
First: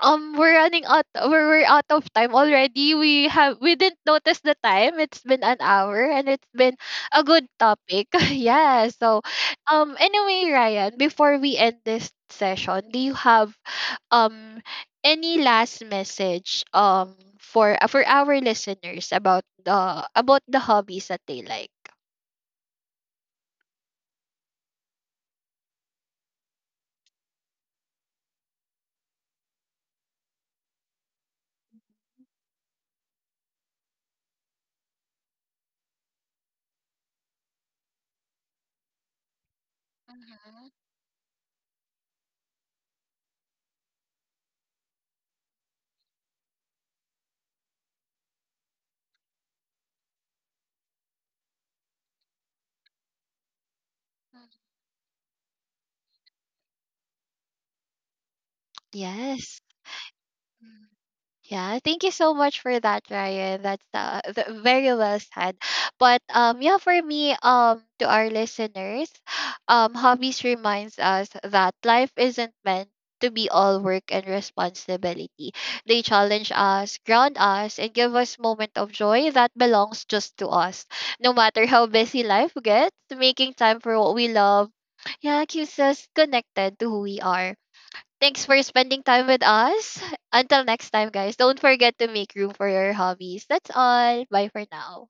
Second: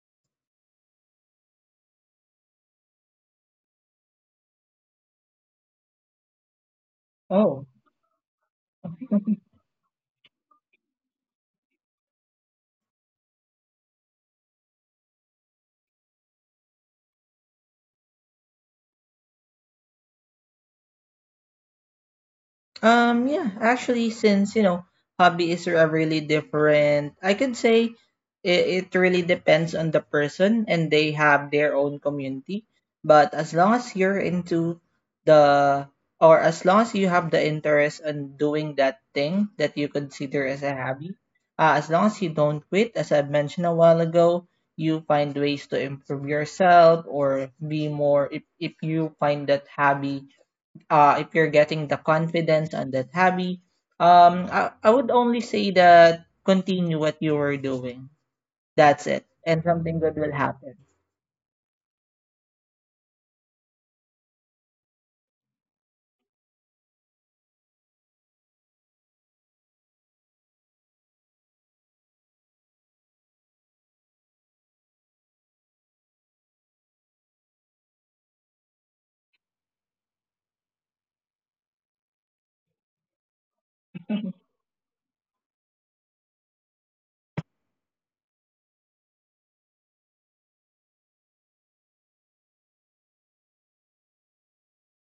A: um we're running out we're, we're out of time already. We have we didn't notice the time. It's been an hour and it's been a good
B: Oh.
A: topic. [LAUGHS] Yeah. So um anyway, Ryan, before we end this session, do you have um any last message um for uh, for our listeners about the about the hobbies that they like.
B: Um, yeah, actually, since you know, hobbies are really different, I could say it, it really depends on the person and they have their own community. But as long as you're into the or as long as you have the interest in doing that thing that you consider as
A: Mhm.
B: a hobby, uh, as long as you don't quit, as I mentioned a while ago, you find ways to improve yourself or be more if, if you find that hobby uh, if you're getting the confidence on that hobby,
A: Mm.
B: um, I, I would only say that continue what you were doing. That's it,
A: Yes.
B: and something good will happen.
A: Mm. Yeah, thank you so much for that, Ryan. That's uh, th- very well said. But um, yeah, for me, um, to our listeners, um, hobbies reminds us that life isn't meant to be all work and responsibility. They challenge us, ground us, and give us moment of joy that belongs just to us. No matter how busy life gets, making time for what we love, yeah, keeps us connected to who we are. Thanks for spending time with us. Until next time, guys, don't forget to make room for your hobbies. That's all. Bye for now.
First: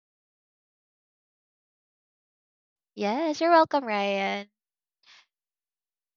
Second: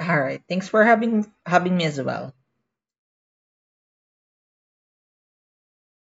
B: All right. Thanks for having having me as well.
A: Yes, you're welcome, Ryan.